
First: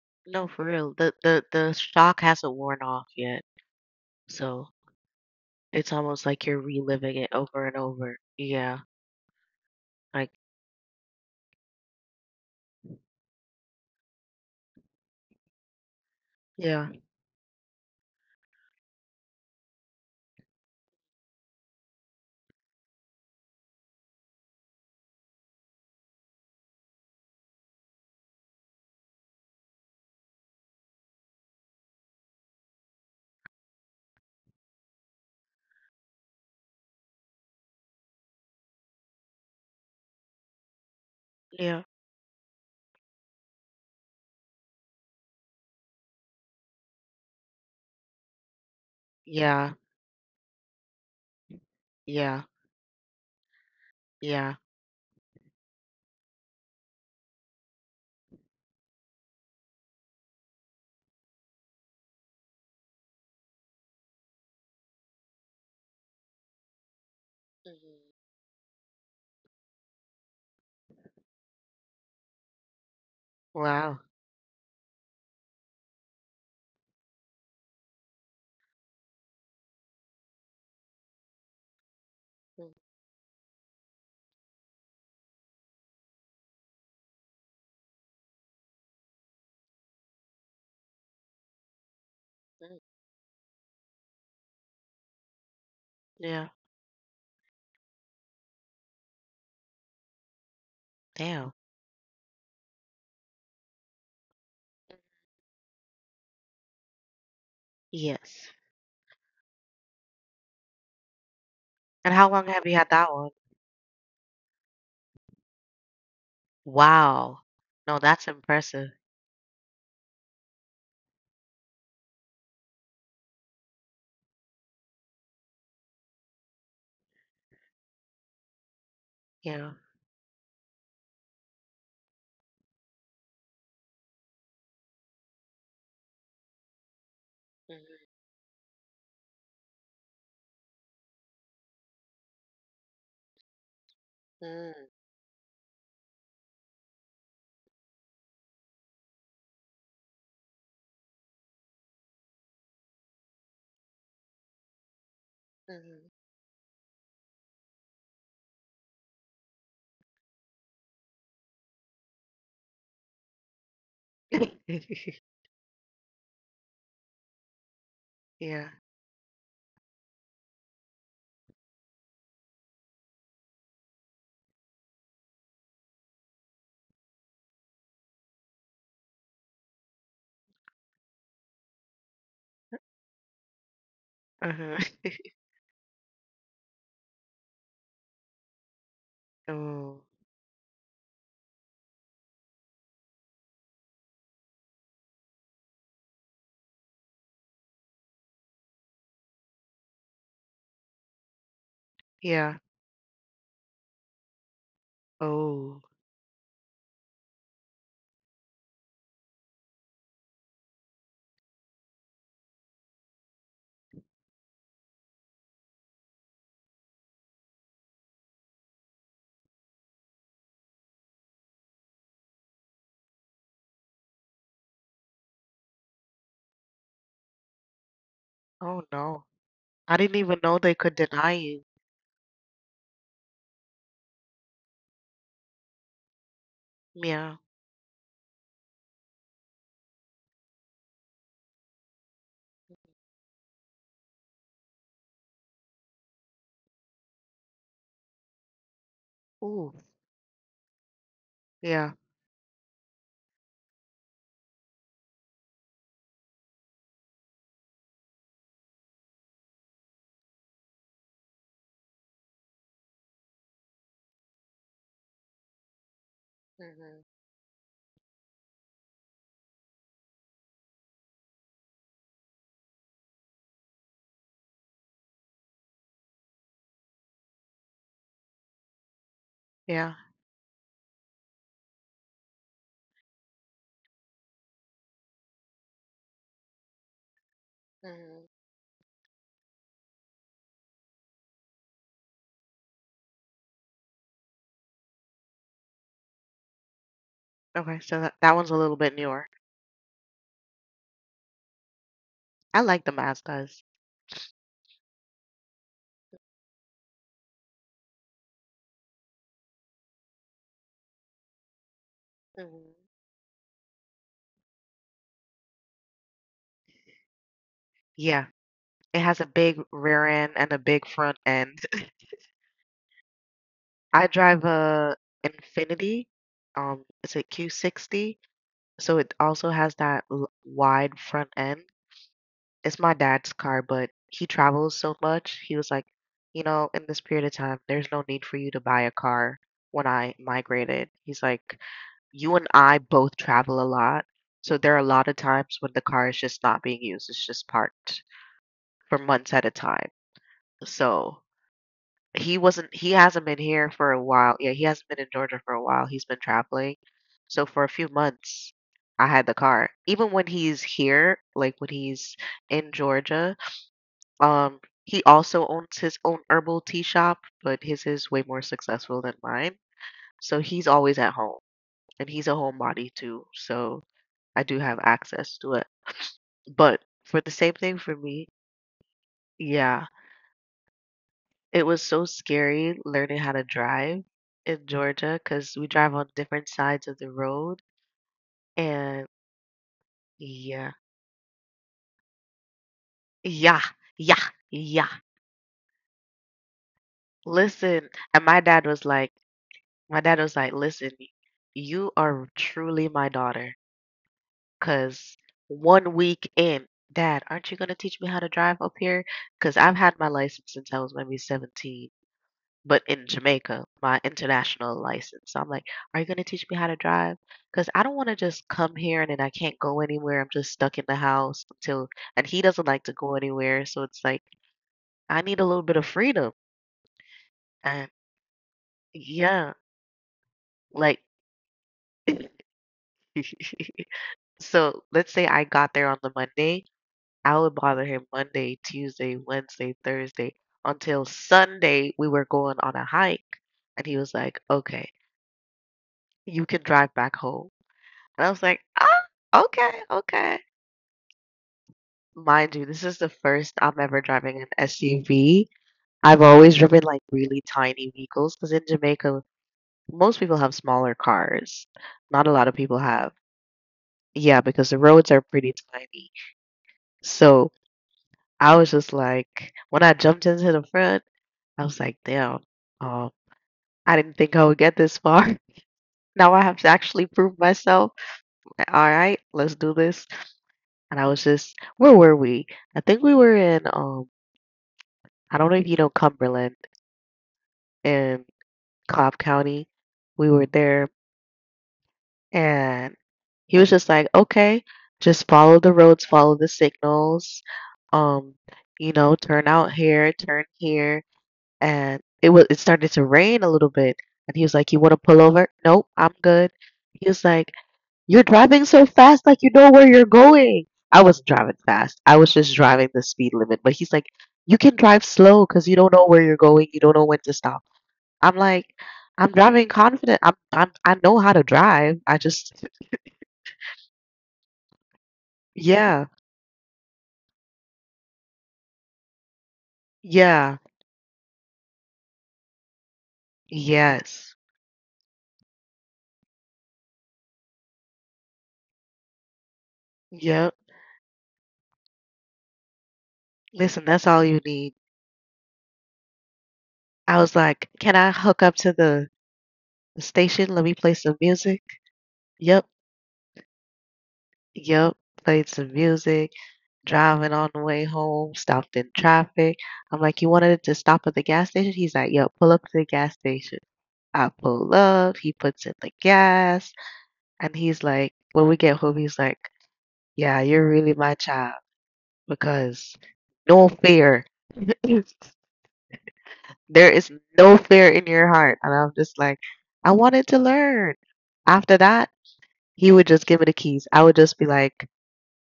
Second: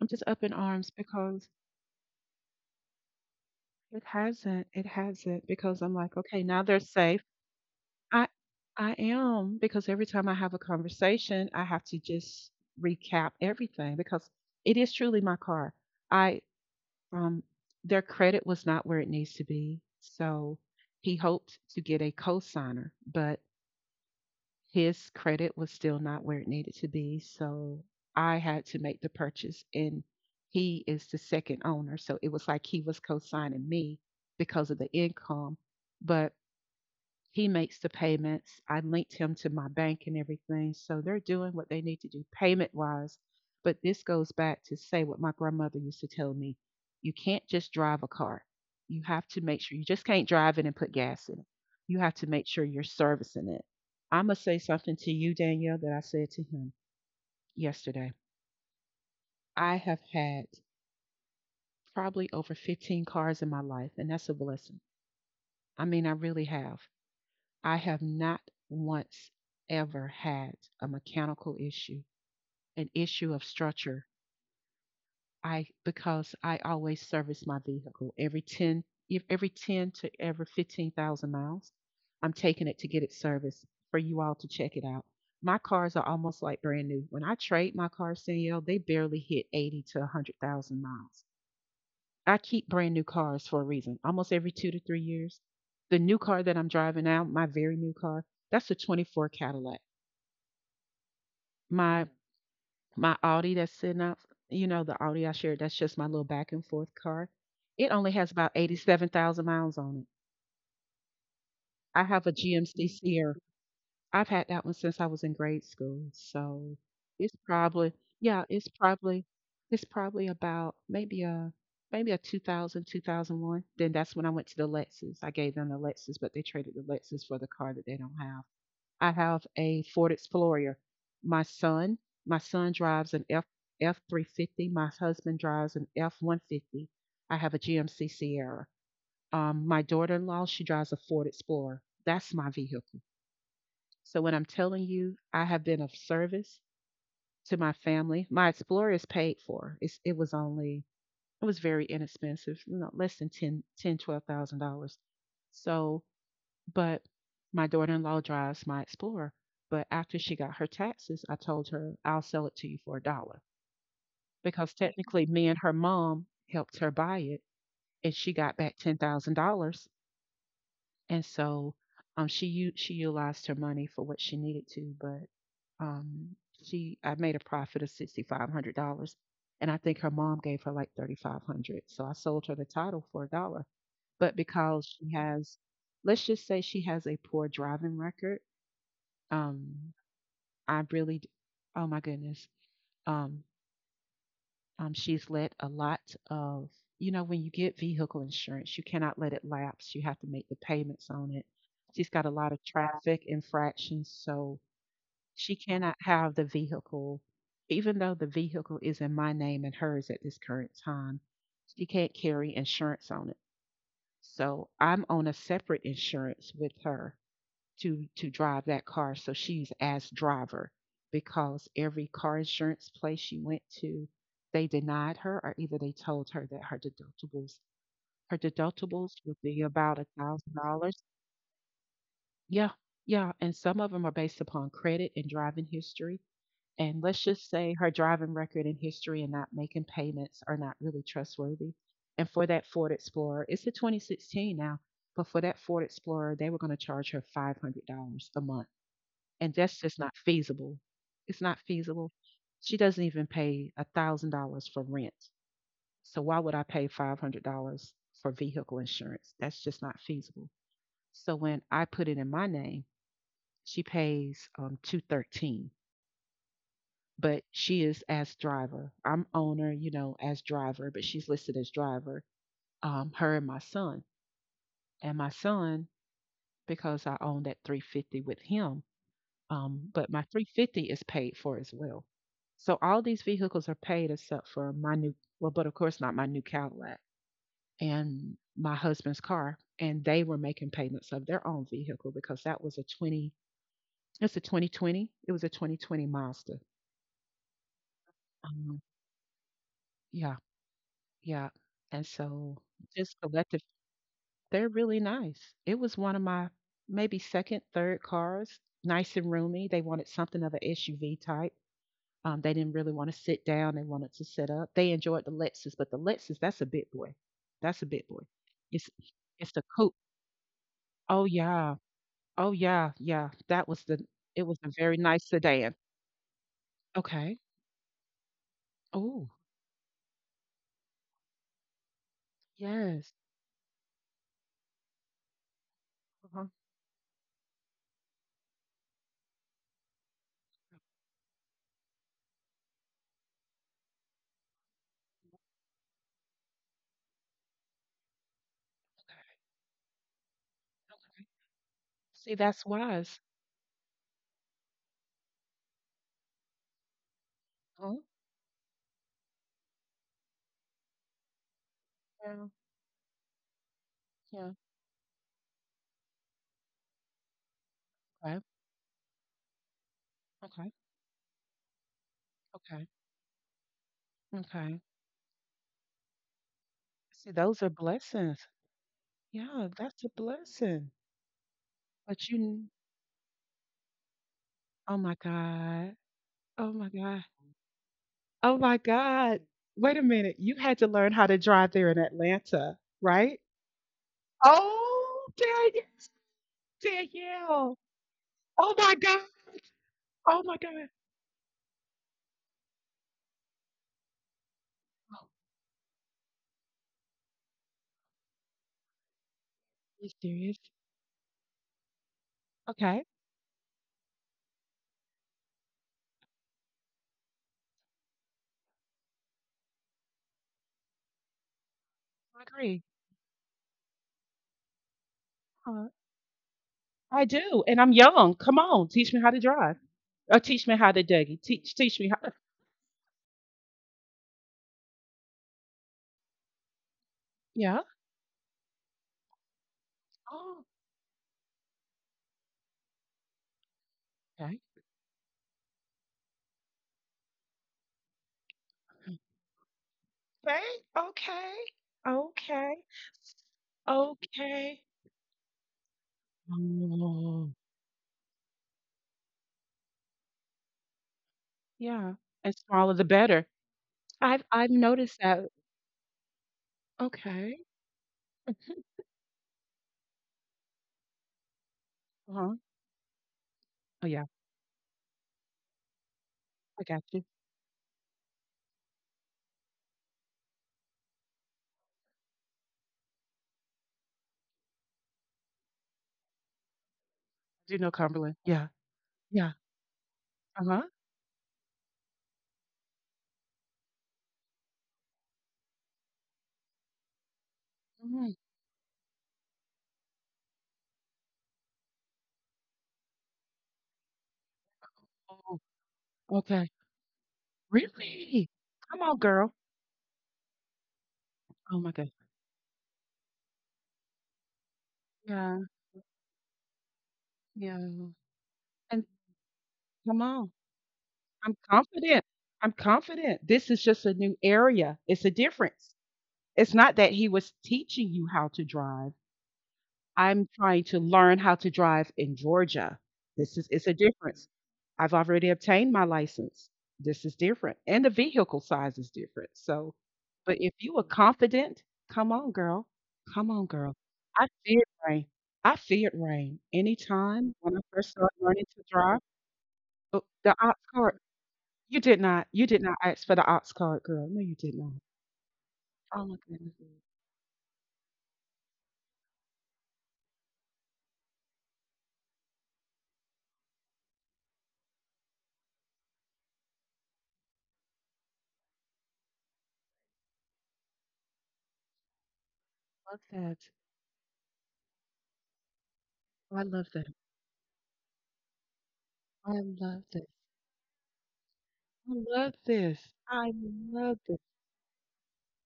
I'm just up No, in for arms real. The the because the shock hasn't worn off yet. it hasn't. So, It hasn't because it's I'm like, almost okay, like you're now they're reliving safe. it over and over. I Yeah, I am because every time like I have a conversation, I have to just recap everything because it is truly my car. I yeah, um their credit was not where it needs to be. So he hoped to get a cosigner, but his credit was still not where it needed to be. So I had to make the purchase and he is the second owner. So it was like he was co-signing me because of the income. But he makes the payments. I linked him to my bank and everything. So they're doing what they yeah, need to do payment wise. But this goes back to say what my grandmother used to tell me, you can't just drive a car. You have to make yeah, sure you just can't drive it and put gas in it. You have to yeah, make sure you're servicing it. I'm going to yeah. say something to you, Danielle, that I said to him yesterday. I have had probably over 15 cars in my life, and that's a blessing. I mean, I really have. I have Mhm. not once ever had a mechanical issue, an issue of Wow. structure. I because I always service my vehicle every 10 if every 10 to every 15,000 miles. I'm taking Mhm. it to get it serviced for you all to check it out. My cars are almost like brand new. When I trade my cars, Danielle, they barely hit 80 to 100,000 miles. I keep brand new cars for a reason. Almost every 2 to 3 years, the new car Yeah. that I'm driving now, my very new car, that's a 24 Cadillac. Damn. my my Audi that's sitting out, the Audi I shared, that's just my little back and forth car. It only has about Yes. 87,000 miles on it. I And have how a long have you GMC had that one? Sierra. I've had that one since I was in grade school. So it's Wow. probably, No, that's yeah, it's impressive. probably, it's probably about maybe a 2001. Then that's when I went to the Lexus. I gave them the Lexus, but they traded the Lexus for the car that they don't have. I have Yeah. a Ford Explorer. My son, my son drives an F 350. My husband drives an F 150. I have a Mhm. GMC Sierra. My daughter in law, she drives a Ford Explorer. That's my vehicle. So when I'm telling Mhm. you, I have been of service to my family. My Explorer is paid for. It was very inexpensive, less than ten twelve thousand dollars. So, Mhm. but my daughter-in-law drives my Explorer. But after she got her taxes, I told her I'll sell it to you for a dollar because technically me and her mom helped her buy it, and she got Yeah. back $10,000. And so, she utilized her money for what she needed to, but um, she I made a profit of $6,500, and I think her mom gave her like 3,500. So I sold her the title for a dollar, but Uh-huh. because let's just say she has a poor driving record. um, Oh. I really, oh my goodness. Um, she's let a lot of, when you get vehicle insurance, you cannot let it lapse. You have to make the payments on it. She's got a lot Yeah. of traffic infractions, so she Oh. cannot have the vehicle, even though the vehicle is in my name and hers at this current time. She can't carry insurance on it. So I'm on a separate insurance with her to drive that car. So she's asked driver because every car insurance place she went to, they denied her, or either they told her that her Oh deductibles no. would be I about a didn't even thousand know they could dollars. deny you. Yeah, yeah, and some of them are based upon credit and driving history. And let's Yeah. just say her driving record and history and not making payments are not really trustworthy. And for that Ford Explorer, it's a 2016 now, but for that Ford Explorer, they were going to charge her $500 a month, and Ooh. that's just not feasible. It's not Yeah. feasible. She doesn't even pay $1,000 for rent. So why would I pay $500 for vehicle insurance? That's just not feasible. So when I put it in my name, she pays 213, Mhm. but she is as driver. I'm owner, as driver, but she's listed as driver. Her and my son, and my son because I own that 350 with him. Yeah. But my 350 is paid for as well. So all these vehicles are paid except for well, but of course not my new Cadillac Mhm. and my husband's car. And they were making payments of their own vehicle because that was it's a 2020. It was a 2020 Mazda. Okay, so that one's a Um, little bit newer. yeah, yeah. And so I like the just collective, Mazdas. they're really nice. It was one of my maybe second, third cars, nice and roomy. They wanted something of an SUV type. They didn't Mhm. really want to sit down. They wanted to sit up. They enjoyed the Lexus, but the Lexus, that's a big boy. That's a big boy. Yeah, It's it has a it's the big coupe. rear end and a big Oh front end. yeah. Oh yeah. Yeah. That was the I It drive was a very a nice sedan. Infinity. It's a Okay. Q60, so it Oh, also has that l- wide front end. It's my yes. dad's car, but he travels so much. He was like, Uh-huh. you know, in this period of time, there's no need for you to buy a car when I migrated. He's like, you and I both travel a lot, so there are a lot of times when the car is just not being used. It's just parked for months at a time. Okay. So See, that's he wise. hasn't been here for a while. Yeah, he hasn't been in Georgia for a while. He's been traveling. So for a few Oh, months, I had the car. Even when he's here, like when he's yeah. in Georgia, Yeah. He also owns his own herbal tea shop, but his is way Okay. more successful than mine. So he's Okay. always at home, and he's a Okay. homebody too. So I do Okay. have access to it. But for See, the same those are thing for me, blessings. Yeah, yeah, that's a blessing. it was so But you, kn- scary learning how to drive in oh my Georgia because we God. drive on different Oh my sides of the God. road. Oh my And God. Wait a minute. You yeah, had to learn how to drive there in Atlanta, right? yeah, yeah, yeah. Oh, Danielle. Danielle. Listen, and my dad Oh was my like, God. my dad was Oh my like, God. listen, you are truly my daughter because Oh, one week in, Dad, aren't you going to teach me how to drive up here? Because I've are had you my serious? license since I was maybe 17 but Okay. in Jamaica, my international license. So I'm like, are you going to teach me how to drive? Because I don't want to just come here and then I can't go anywhere. I'm just stuck in the house until, and I he doesn't agree. like to go anywhere. So it's like, I need a little bit Uh, of freedom. I do. And I'm And young. Come on. Teach me how to yeah, drive. Or teach me how to like, Dougie. Teach me how. so let's say I got there on the Monday. I would Yeah. bother him Monday, Tuesday, Wednesday, Thursday Oh, until Sunday. We were going on a hike. And he was like, okay. okay, you can drive back home. And I was like, "Ah, okay, okay." Okay. Okay. Mind you, Okay. this is the first I'm ever driving an Okay. SUV. I've always driven like really Oh, tiny vehicles because in Jamaica, most people have smaller cars. yeah. Not a lot And of people smaller the have. better. I've Yeah, I've because the roads noticed are that. pretty tiny. So Okay. I was just like, when I jumped into the front, I was like, damn, Uh-huh. um, I Oh, didn't yeah, think I would get this far. Now I have to I got actually you. prove myself. All right, let's do this. And I was just, where were we? I think we were in I don't know if you know Cumberland Do you know in Cumberland. Yeah, Cobb yeah, County. We were uh-huh, there and he was just like, okay, just follow the roads, follow the signals, mhm. um, you know, turn out here, turn here. And it started to rain a little bit. And he was like, You wanna pull over? Oh, Nope, I'm good. okay. He was like, You're Really? driving so Come on, fast like girl. you know where you're going. I wasn't driving Oh my fast. god. I was just driving the speed limit. But he's like, You can drive slow Yeah, because you don't know where you're going, you don't know when to stop. yeah, I'm like, and I'm driving come confident. On. I know how to I'm drive. I confident. just, I'm confident. This is just a new area. It's a difference. yeah, It's not that he was teaching you how to drive. I'm yeah, trying to learn how to drive in Georgia. This is it's a yes, difference. I've already obtained my license. This is different. And the vehicle size is different. So, yep. but if you are confident, come on, girl. Come on, Listen, girl. that's all you I need. feared rain. I feared rain. I was Anytime like, when I can first I started hook up learning to to drive, the oh, the station? Let me ox play cart, some music. you did not. You Yep, did not ask for the ox cart, girl. No, you did not. yep. Played some Oh music, my goodness. driving on the way home, stopped in traffic. I'm like, you wanted to stop at the gas station? He's like, yep, pull up to the gas station. I pull up, he puts in the gas, and he's like, when we get home, he's like, Yeah, you're really my child because Love that. no fear. I love There that. is no fear in your heart. And I'm just like, I I love that. wanted to learn. After I that, love he this. would just give I me the keys. I love would this. just be like,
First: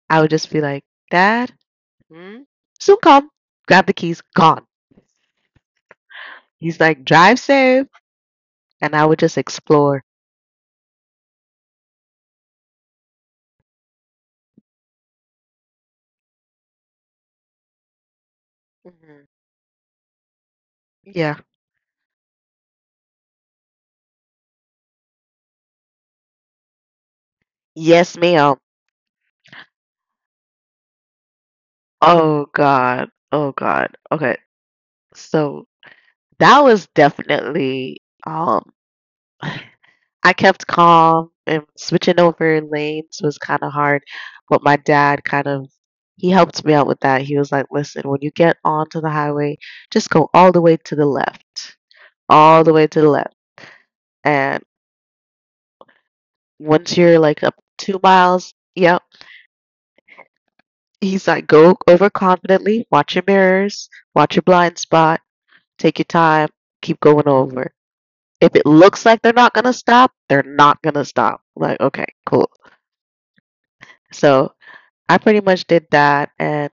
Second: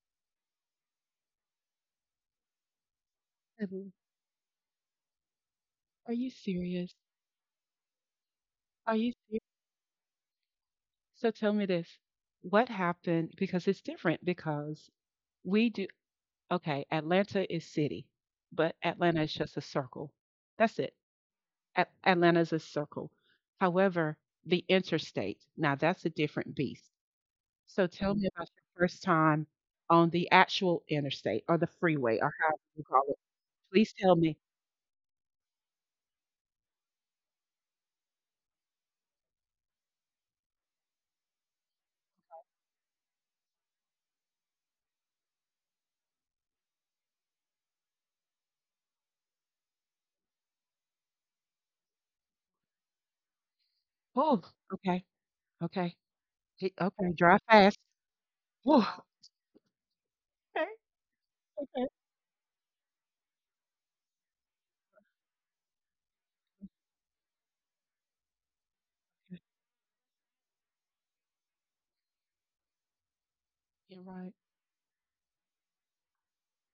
I would just be like, Dad, hmm? Soon come. I Grab l- the keys, gone. Are you He's serious? like, drive safe. And Are I you would just serious? explore. So tell me this. What happened? Because it's different because we do, okay, Atlanta is city, but Atlanta Hmm is just a circle. That's it. Yeah. Atlanta is a circle. However, the interstate, now that's a different beast. So tell Yes, me about ma'am. your first time on the actual interstate or the freeway or Oh, however you call God. it. Oh, God. Please tell Okay. me. So that was definitely, I kept calm and switching over lanes was kind of hard, but my dad kind of he helped me out with that. He was like, "Listen, when you get onto the highway, just go all the way to the left, all the way to the left, Oh, and okay, okay. He once Okay, you're like drive up fast. 2 miles, Woo, okay, yep." He's like, "Go okay. over confidently, watch your mirrors, watch your blind spot, take your time, keep going over. If it looks like they're not gonna stop, they're not gonna stop." I'm like, okay, cool. You're right. So I pretty much did that, and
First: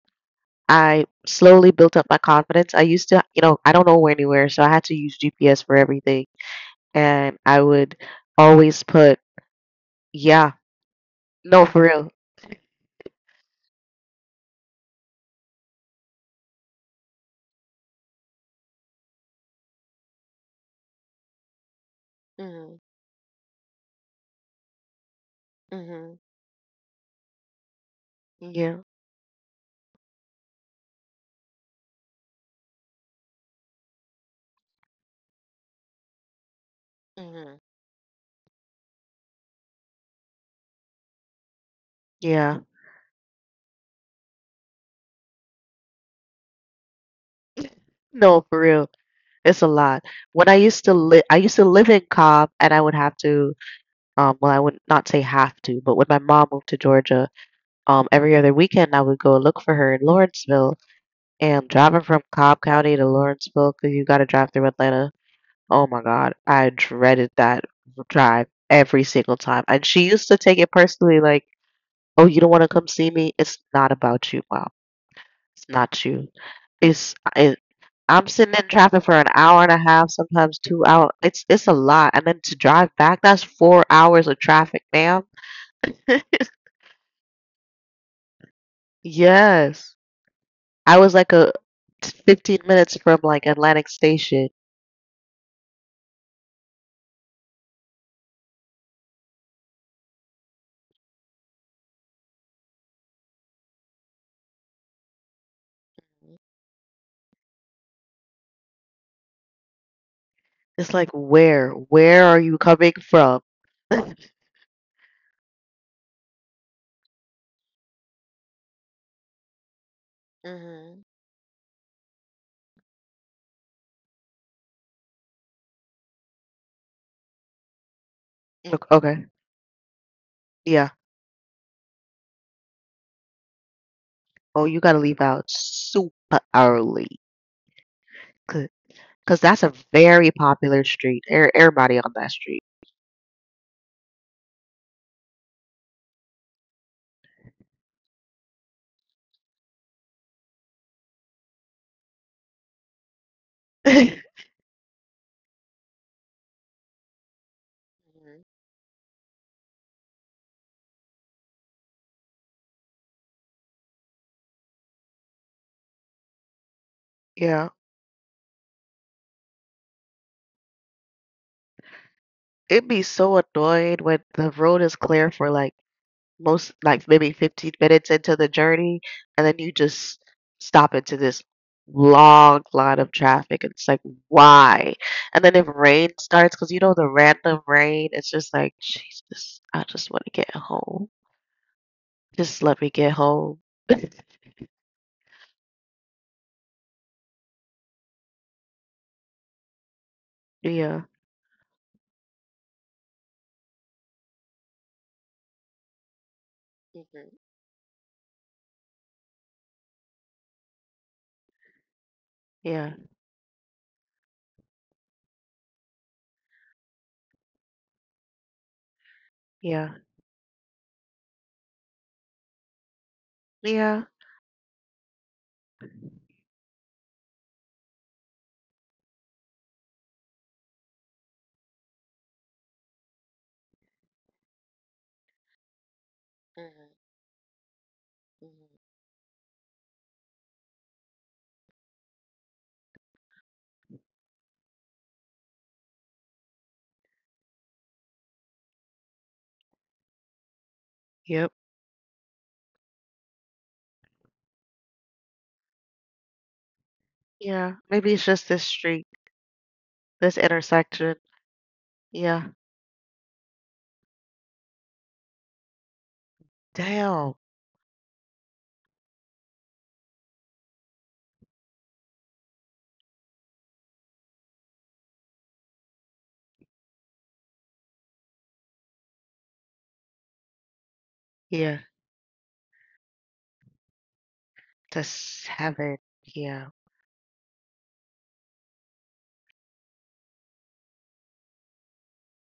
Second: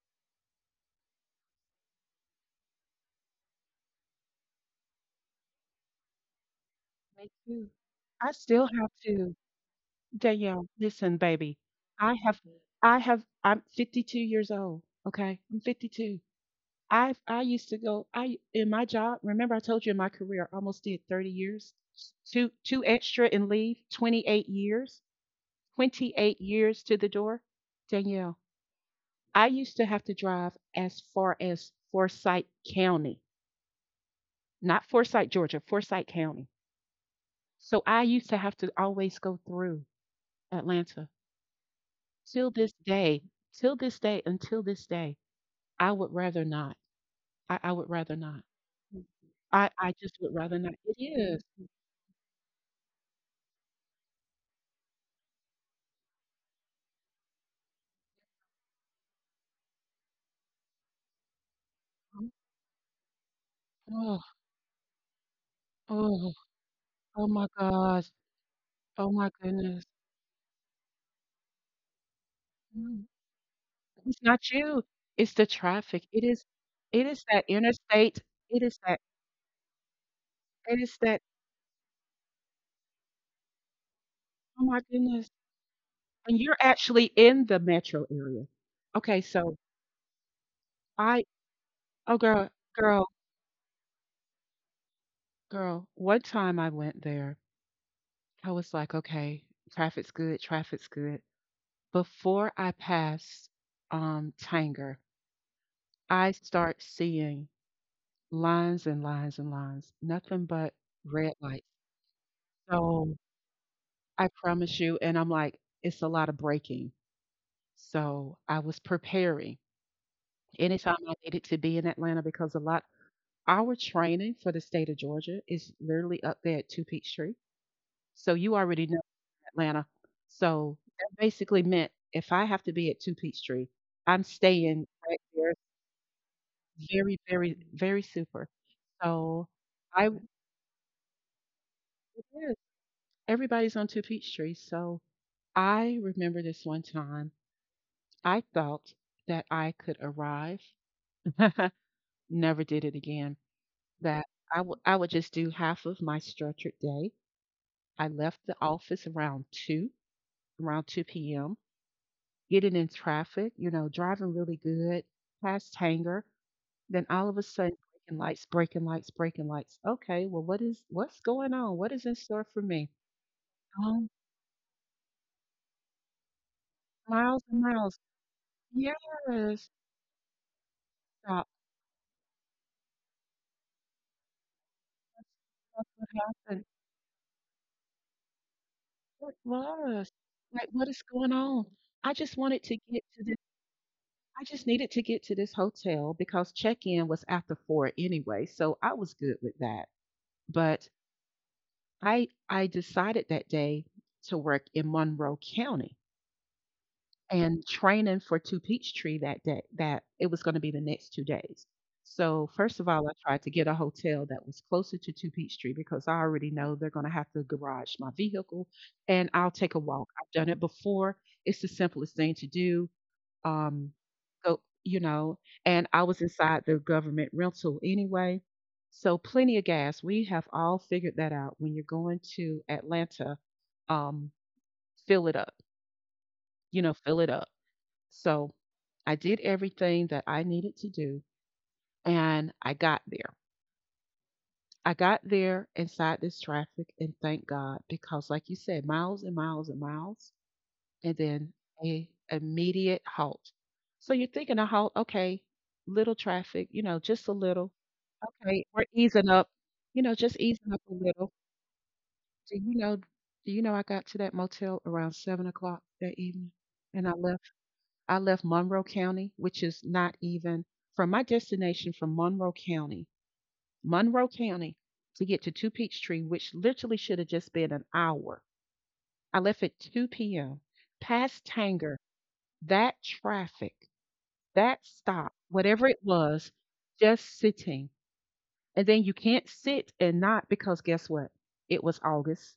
I slowly built up my confidence. I used to, you know, I don't know where anywhere, so I had to use GPS for everything. Me And I too. would I still always have put, to, Yeah, Danielle, listen, baby. no, for real. I have, I'm 52 years old. Okay. I'm 52. I used to go, in my job, remember I told you in my career, I almost did 30 years, two, Mhm. two extra and leave, Mhm. 28 years to the door. Danielle, Yeah. I used to have to drive as far as Forsyth County, not Forsyth, Georgia, Forsyth County. Mhm. So I used to have to always go through Atlanta. Till Yeah, this day, till this day, until this day, I would rather not. I would rather not. no, for real. It's a I lot. just would When I rather not. used to It live, I is. used to live in Cobb, and I would have to, well, I would not say have to, but when my mom moved to Georgia, every other weekend I would go look for her in Lawrenceville. And driving from Mhm. Cobb County to Lawrenceville, 'cause you got Oh, to drive through Atlanta. Oh my god, oh, I oh dreaded my that gosh. drive every Oh my single time, and goodness. she used to take it personally like, "Oh, you don't wanna come Mm. see me? It's not It's about you, not Mom. you. It's the It's not traffic. It you. is it It's is that it. interstate. I'm sitting It in is that traffic for an hour and a half, sometimes it 2 is hours. that It's a lot, and then to drive back, that's 4 hours of Oh my traffic, ma'am." goodness. And you're actually in the metro area. Okay, so Yes. I was I like a oh girl, 15 minutes girl, from, like, Atlantic Station. Girl, one time I went there, I was like, okay, traffic's good, traffic's good. Before I pass Tanger, I Mhm. start seeing lines and lines and lines, nothing but It's like red lights. where? Where are you coming So from? I promise you, and I'm like, it's a lot of braking. So I was preparing anytime Mhm. I needed to be in Atlanta because a lot our training for the state of Georgia is literally up there at Two Peachtree. So you Ok- already know Okay. Atlanta. So, Yeah. that basically meant if I have to be at 2 Peachtree, I'm Oh, you staying gotta right leave out there. super Very, early. very, very super. c- Cause So, that's a I it very popular street. Everybody on that is. street. Everybody's on 2 Peachtree. So, I remember this one time, I thought that I could arrive. Never did it again. That I would just do half of my structured day. I left the office around 2 p.m. getting in traffic, driving really good, past Hanger, then all of a Yeah. sudden breaking lights, breaking lights, breaking lights. Okay, well what's going on? What is in store for It'd me? be so annoying Um, when the road is clear for like most, like maybe Miles and 15 miles. minutes into the Yes. journey, and then you just stop into this Stop. long line of traffic. And it's like, why? And then if That's what rain starts, happened. because you know the random rain, it's just like, What Jesus, I just was? want to get Like what is home. going on? I just Just wanted to let me get get to this home. I just needed to get to this hotel because check-in was after four anyway, so I was good with that. But Yeah. I decided that day to work in Monroe County Mhm. and training for Two Peachtree that day that it was gonna be the next 2 days. So, first of Yeah, all, I tried to get a hotel that was closer to Two Peachtree because I already know they're gonna have to garage my vehicle, and I'll take a yeah, walk. I've done it before. It's the simplest thing to do. Um, yeah. You know, and I was inside the government rental anyway. So, plenty of gas. We have all figured that out. When you're going to Atlanta, um, fill it up, you know, Mhm. fill it up. So, Mhm. I did everything that I needed to do and I got there. I got there inside this traffic and thank God because, like you said, miles and miles and miles, and then Yep. a immediate halt. So you're thinking a halt, okay, little traffic, you know, just a little. Yeah. Maybe it's just Okay, this we're street, easing up, you know, just this easing up a intersection. little. Yeah. Do you know? Do you know I got to that motel around 7 o'clock that evening, and I Damn. left. I left Monroe County, which is not even from my destination from Monroe County, Monroe County, to get to Two Peachtree, which literally should have just been an hour. I left at two p.m. Past Yeah. Tanger, that traffic, that The stop, whatever seven, it was, yeah. just sitting. And then you can't sit and not because guess what? It was August.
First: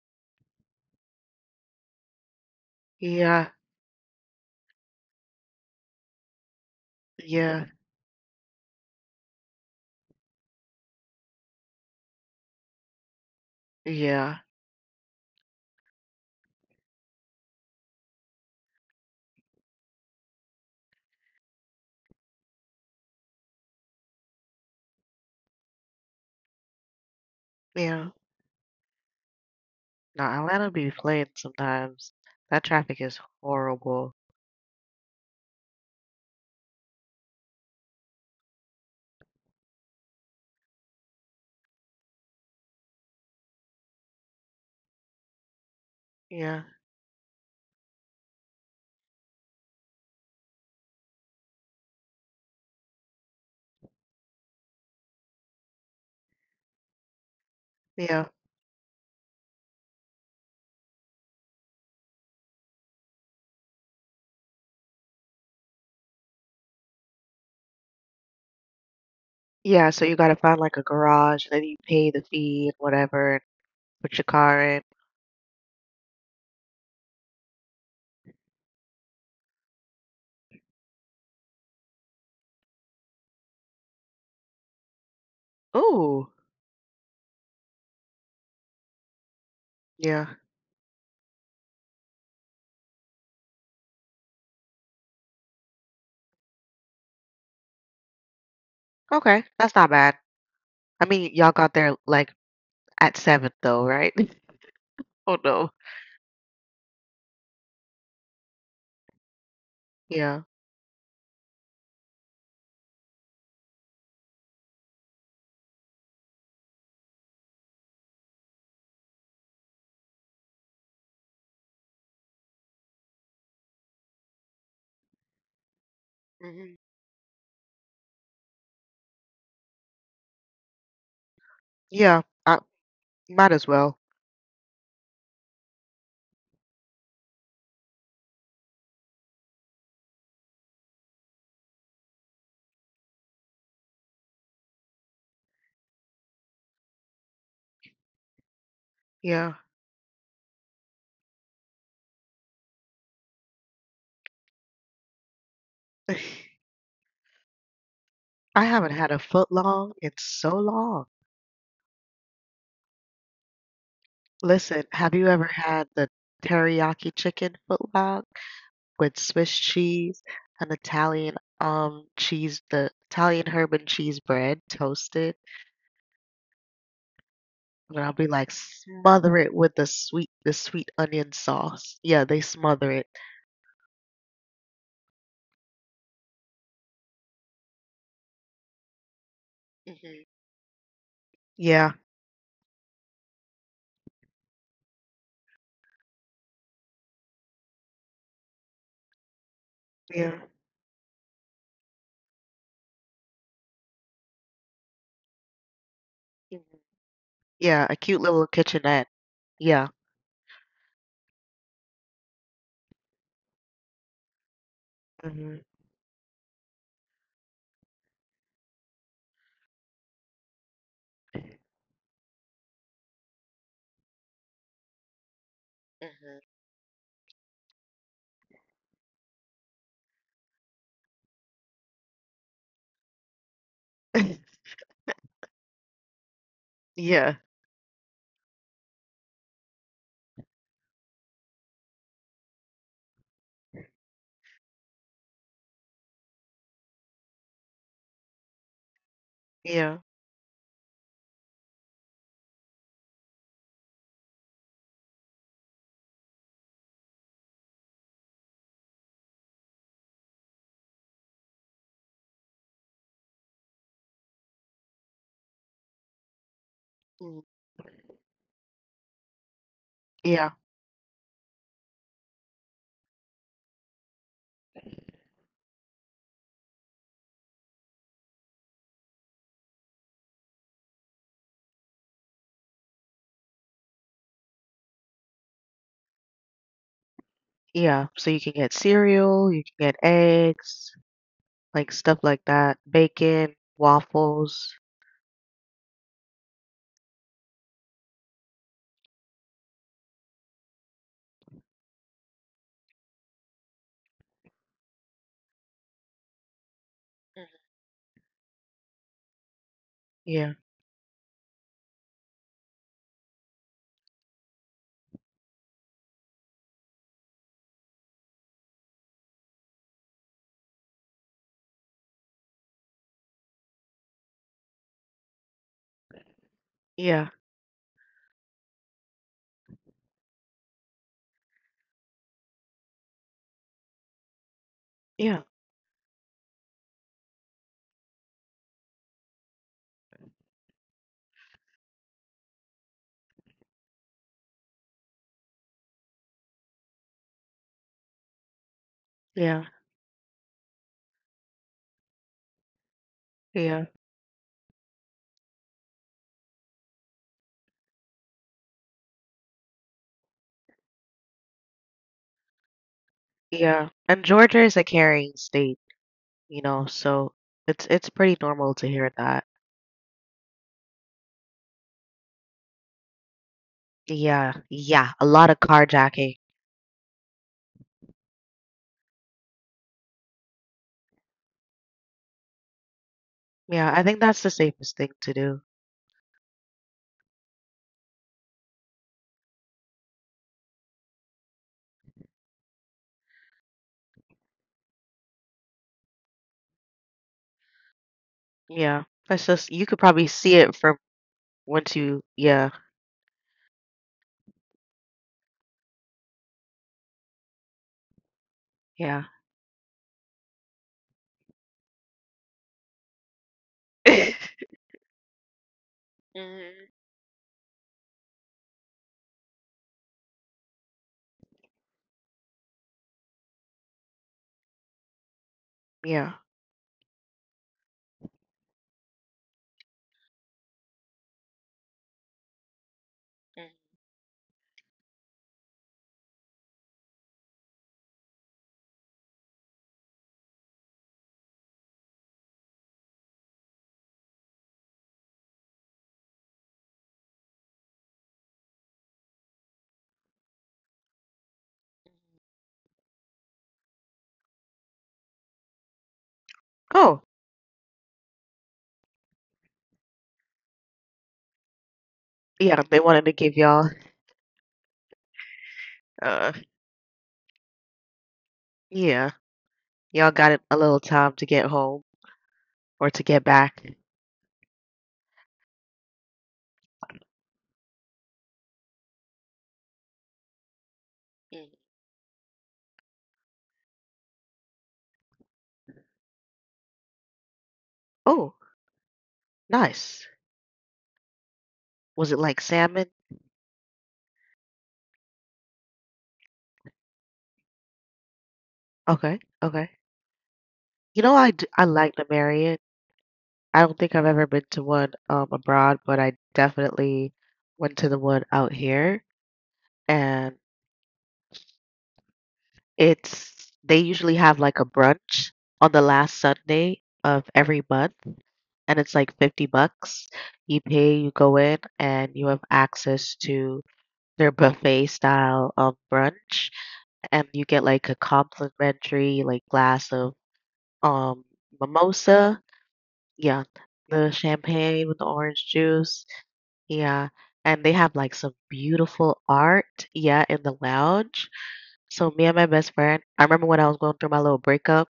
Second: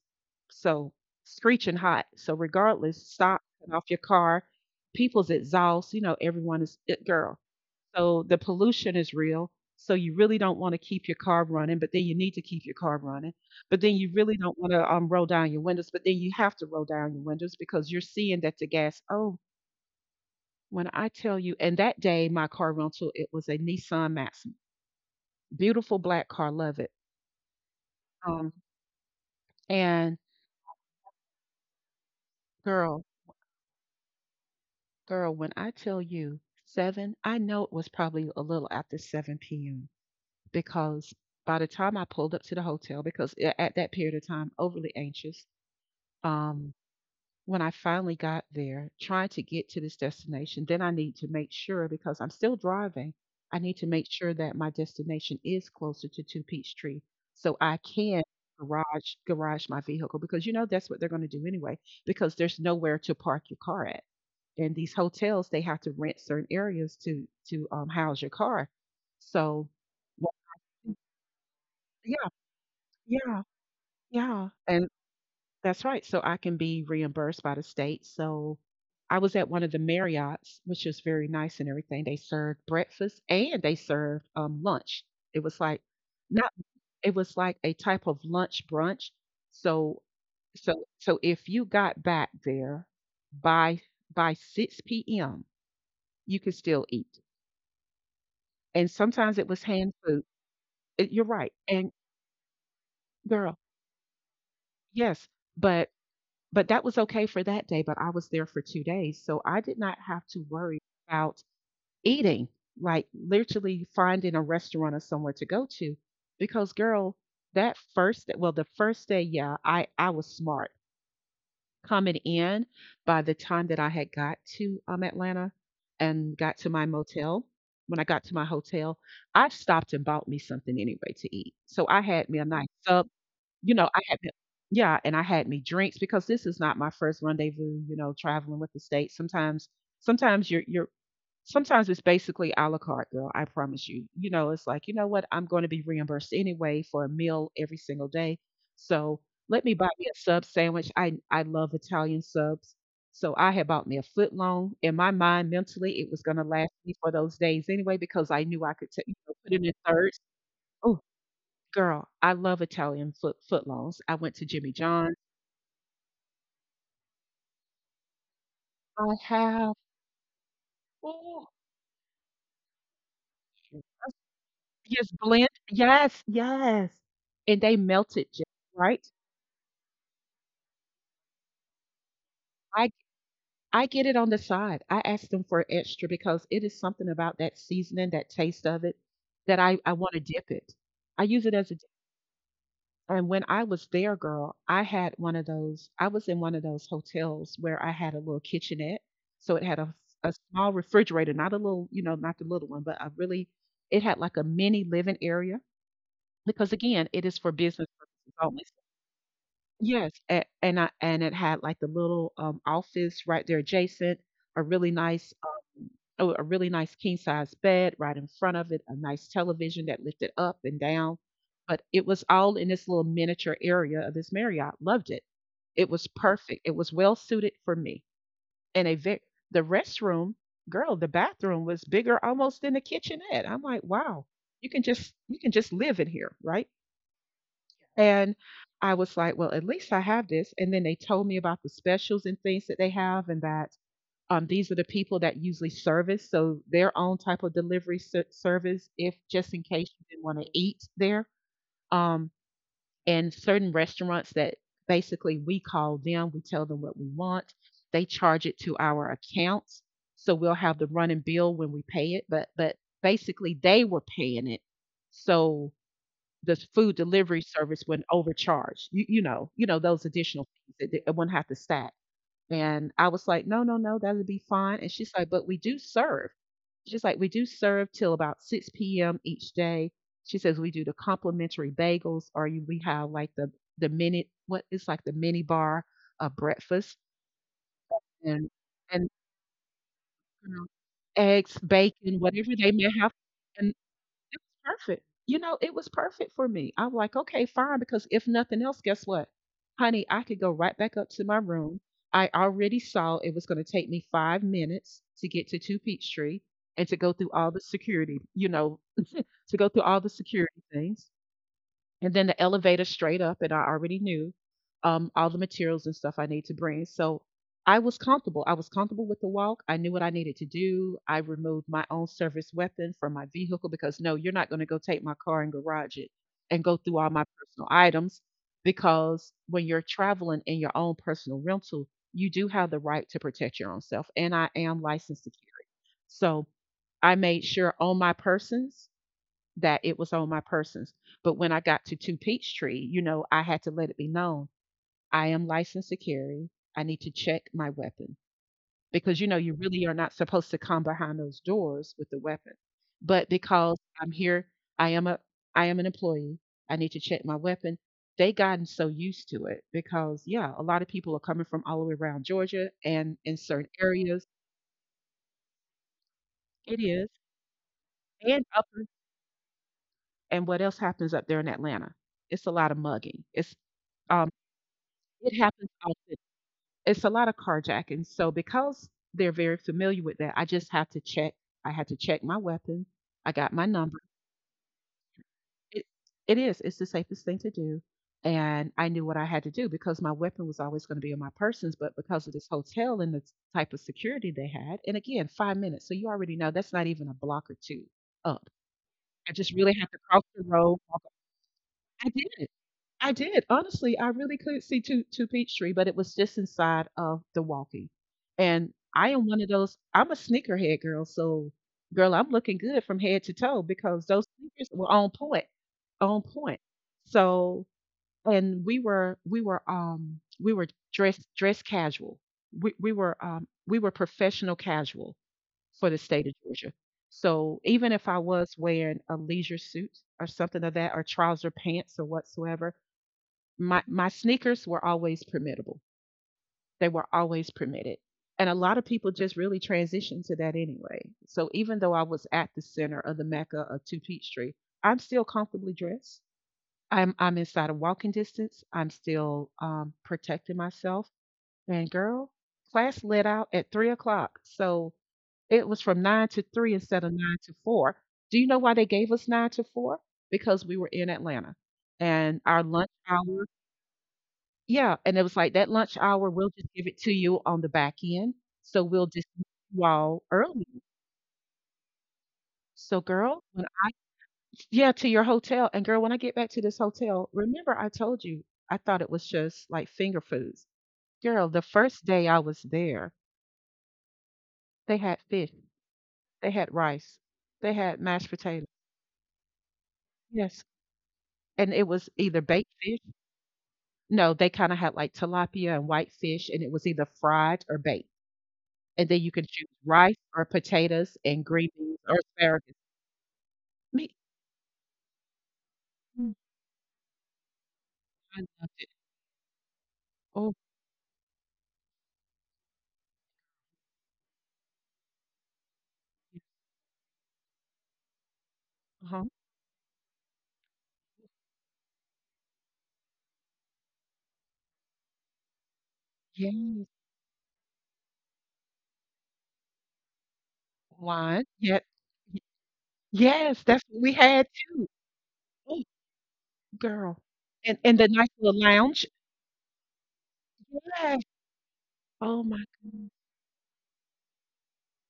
So screeching hot. So regardless, stop, Yeah, turn off your car. People's exhaust, you know, everyone is it girl. yeah, So the pollution is real. So you really don't want to keep your car running, but then you need to keep your car running. But then you really yeah, don't want to roll down your windows, but then you have to roll down your windows because you're seeing that the gas, oh, when I tell you, and that day my car rental, it was a Nissan Maxima, beautiful black car, love it. yeah. Um, and No, Atlanta be playing sometimes. That traffic girl, is horrible. girl, when I tell you seven, I know it was probably a little after 7 p.m. because by the time I pulled up to the hotel, because a- at that period of time, overly anxious, Yeah, um, when I finally got there, trying to get to this destination, then I need to make sure because I'm still driving, I need to make sure that my destination is closer to Two Peachtree so I can yeah. garage my vehicle because you know that's what they're going to do anyway because there's nowhere to park your car at. And these hotels they have to rent certain areas to house your car. So Yeah, so you gotta find wh- like a garage, then you pay the yeah, fee and whatever, and yeah, put your yeah. car in. And that's right. So I can be reimbursed by the state. So I was at one of the Marriotts, which was very nice and everything. They served breakfast and they served lunch. It was like Ooh, not. It was like a type of lunch brunch. So yeah. so if you got back there by by 6 p.m., you could still eat. And sometimes Okay, it was that's not hand bad. food. I You're mean, right. y'all got And there like at 7 girl, though, right? yes, Oh no. but But that was okay for that day, but I was there for 2 days, so I did not have Yeah. to worry about eating, like, literally finding a restaurant or somewhere to go to because, girl, that first well, the first day, yeah, I was smart. Coming in, by the time that I had got to, Atlanta and got to hmm my motel when I got to my hotel, I stopped and bought me something anyway to eat. So I Yeah, had me a I nice sub, might as you know, well. I had me, yeah, and I had me drinks because this is not my first rendezvous, you know, traveling with the state. Sometimes sometimes you're sometimes it's basically a la carte, girl, I promise you. You know, it's like, you know what, I'm going to be reimbursed anyway for a meal every single day. So Yeah. let me buy me a sub sandwich. I love Italian subs. So I had bought me a foot long. In my mind, mentally, it was gonna last me for those days anyway because I I knew I haven't could t- had you a know, foot put it in long in thirds. so long. Girl, I love Italian footlongs. I went to Jimmy Listen, have John's. you ever had the teriyaki chicken foot long with I Swiss have. cheese and Italian, Oh, cheese the Italian herb and cheese bread yes, toasted? blend. Yes, yes. And they And I'll melt be it just like, right. smother it with the sweet onion sauce. Yeah, they smother I it. I get it on the side. I ask them for extra because it is something about that seasoning, that taste of it, that I want to Mhm. dip it. I use it as a, Yeah, and when I was there, girl, I had one of those, I was in one of those hotels where I had a little kitchenette. So it had a yeah. small refrigerator, not a little, you know, not the little one, but a really, it had like a mini living area Mhm. because again, it is for Yeah, business a cute purposes little only. kitchenette. Yeah. Yes, a- and I, and it had like the little office right there adjacent, a really nice hmm a really nice king size bed right in front of it, a nice television that lifted up and down. But it was all in this little miniature area of this Marriott. Loved it. It was hmm perfect. It was well suited for me. And a ve- the restroom, girl, the bathroom was bigger almost than the kitchenette. I'm like, wow, you can just you can just live in here, right? Yeah, And I was like, well, at least I have this. And then they told me about the specials and things that they have, and that these are the people that usually service, so their own type of delivery ser- service, if just in case yeah. you didn't want to eat there. Um, and certain restaurants that basically we call them, we tell them what we want. They charge it to our accounts, so we'll have the running bill when we pay it. But basically, they were paying it, so the food Mm. delivery service wouldn't overcharge. You know those additional Yeah, fees that it wouldn't have to stack. And I was like, "No, no, no, that'll be fine." And she's like, "But we do serve." She's like, "We do serve till about 6 p.m. each day." She says, "We do the complimentary bagels, or you, we have like the mini what it's like the mini bar of breakfast yeah. So you can and get and cereal, you can get you know, eggs, eggs, like stuff bacon, like whatever they that, may have." bacon, It was waffles. perfect. You know, it was perfect for me. I'm like, okay, fine, because if nothing else, guess what? Honey, I could go right back up to my room. I already saw it was going to take me 5 minutes to get to Two Peachtree and to go through Mhm. all the security, you know, to go through all the Yeah, security things and then the elevator straight up. And I already knew all the materials and stuff I need to bring. So I was comfortable. I was comfortable with the walk. I knew what I needed to do. I removed my own service weapon from my vehicle because no, you're not going to go take my car and garage it and go through all my yeah, personal items because when you're traveling in your own personal rental, you do have the right to protect your own self, and I am licensed yeah, security. So I made sure on my persons that it was on my persons. But when I got to Two Peachtree, you know, I had to let it be known I am licensed to carry. I need to check my weapon because, you know, you yeah, really are not supposed to come behind those doors with the weapon. But because yeah, I'm here, I am a I am an employee. I need to check my weapon. They gotten so used to it because yeah, a lot of people are coming from all the way around Georgia and in certain yeah. And areas. Georgia is a carrying state, you It know, is. so it's pretty And up normal to hear that. and what else happens up there in Atlanta? It's a lot of mugging. Um Yeah, yeah, a It lot of happens often. carjacking. It's a lot of carjacking, so because they're very familiar with that, I just have to check, I had to check my weapon, I got my Yeah, number. I think that's the safest thing to do. It it is, it's the safest thing to do, and I knew what I had to do because my weapon was always gonna be in my persons, but because of this hotel and the type of security they had and again, 5 minutes, so you already know that's not even a block or 2 up. Yeah, I that's just just really you had could to probably cross the see it road, from walk. once I you. did. Yeah, I did. Honestly, I really couldn't see two Peachtree, but it was just inside of Milwaukee. And I yeah, am one of those I'm a sneakerhead girl, so girl, I'm looking good from head to toe because those sneakers were on point. On point. Mhm. So and we were dress casual. We were professional casual for the Yeah. state of Georgia. So even if I was wearing a leisure suit or something of that or trouser pants or whatsoever, Mhm. my sneakers were always permittable. They were always permitted. And a lot of people just really transitioned to that anyway. So even though I was at the center of the mecca of Two Peachtree, I'm still comfortably dressed. I'm inside of walking distance. I'm still protecting myself. And girl, class let out at 3 o'clock, so it was from nine to three instead of Oh, nine to four. Do you know why they gave us 9 to 4? Because we were in Atlanta, and our yeah, lunch they wanted to hour, give y'all. yeah, and it was like, "That lunch hour, Uh, we'll just give it to you on the back end, so we'll yeah, just meet you all y'all got early. a little time to get home. So, Or to get girl, when back? I..." Yeah, to your hotel. "And girl, when I get back to this hotel, remember I told you I thought it was just, like, finger foods. Girl, the Mm. first day I was there, they had fish, they had rice, they had mashed Oh, potatoes." nice. Yes, and it was Was it either like baked fish. salmon? No, they kinda had, like, tilapia and white fish, and it was either fried or baked. And then you Okay, can choose okay. rice or You potatoes know, and I, d- green I beans like or the Marriott. asparagus. I don't think Me, I've ever been to one abroad, but I mm, definitely went to the one I out loved it. here, and Oh, it's they usually have like a brunch on the last yeah, Sunday of every month, and it's uh-huh. like $50. You pay, you go in, and you have access to their buffet style of brunch. Yes, And you get like a complimentary like glass of um wine. Yep. Y mimosa. Yeah, Yes, that's what we the had too. champagne with the orange Oh, juice. girl. Yeah, and they And the have nice like some little lounge. beautiful art. Yeah, in the Yes. lounge. So me Oh and my my best goodness. friend, I remember when I was going through my little breakup,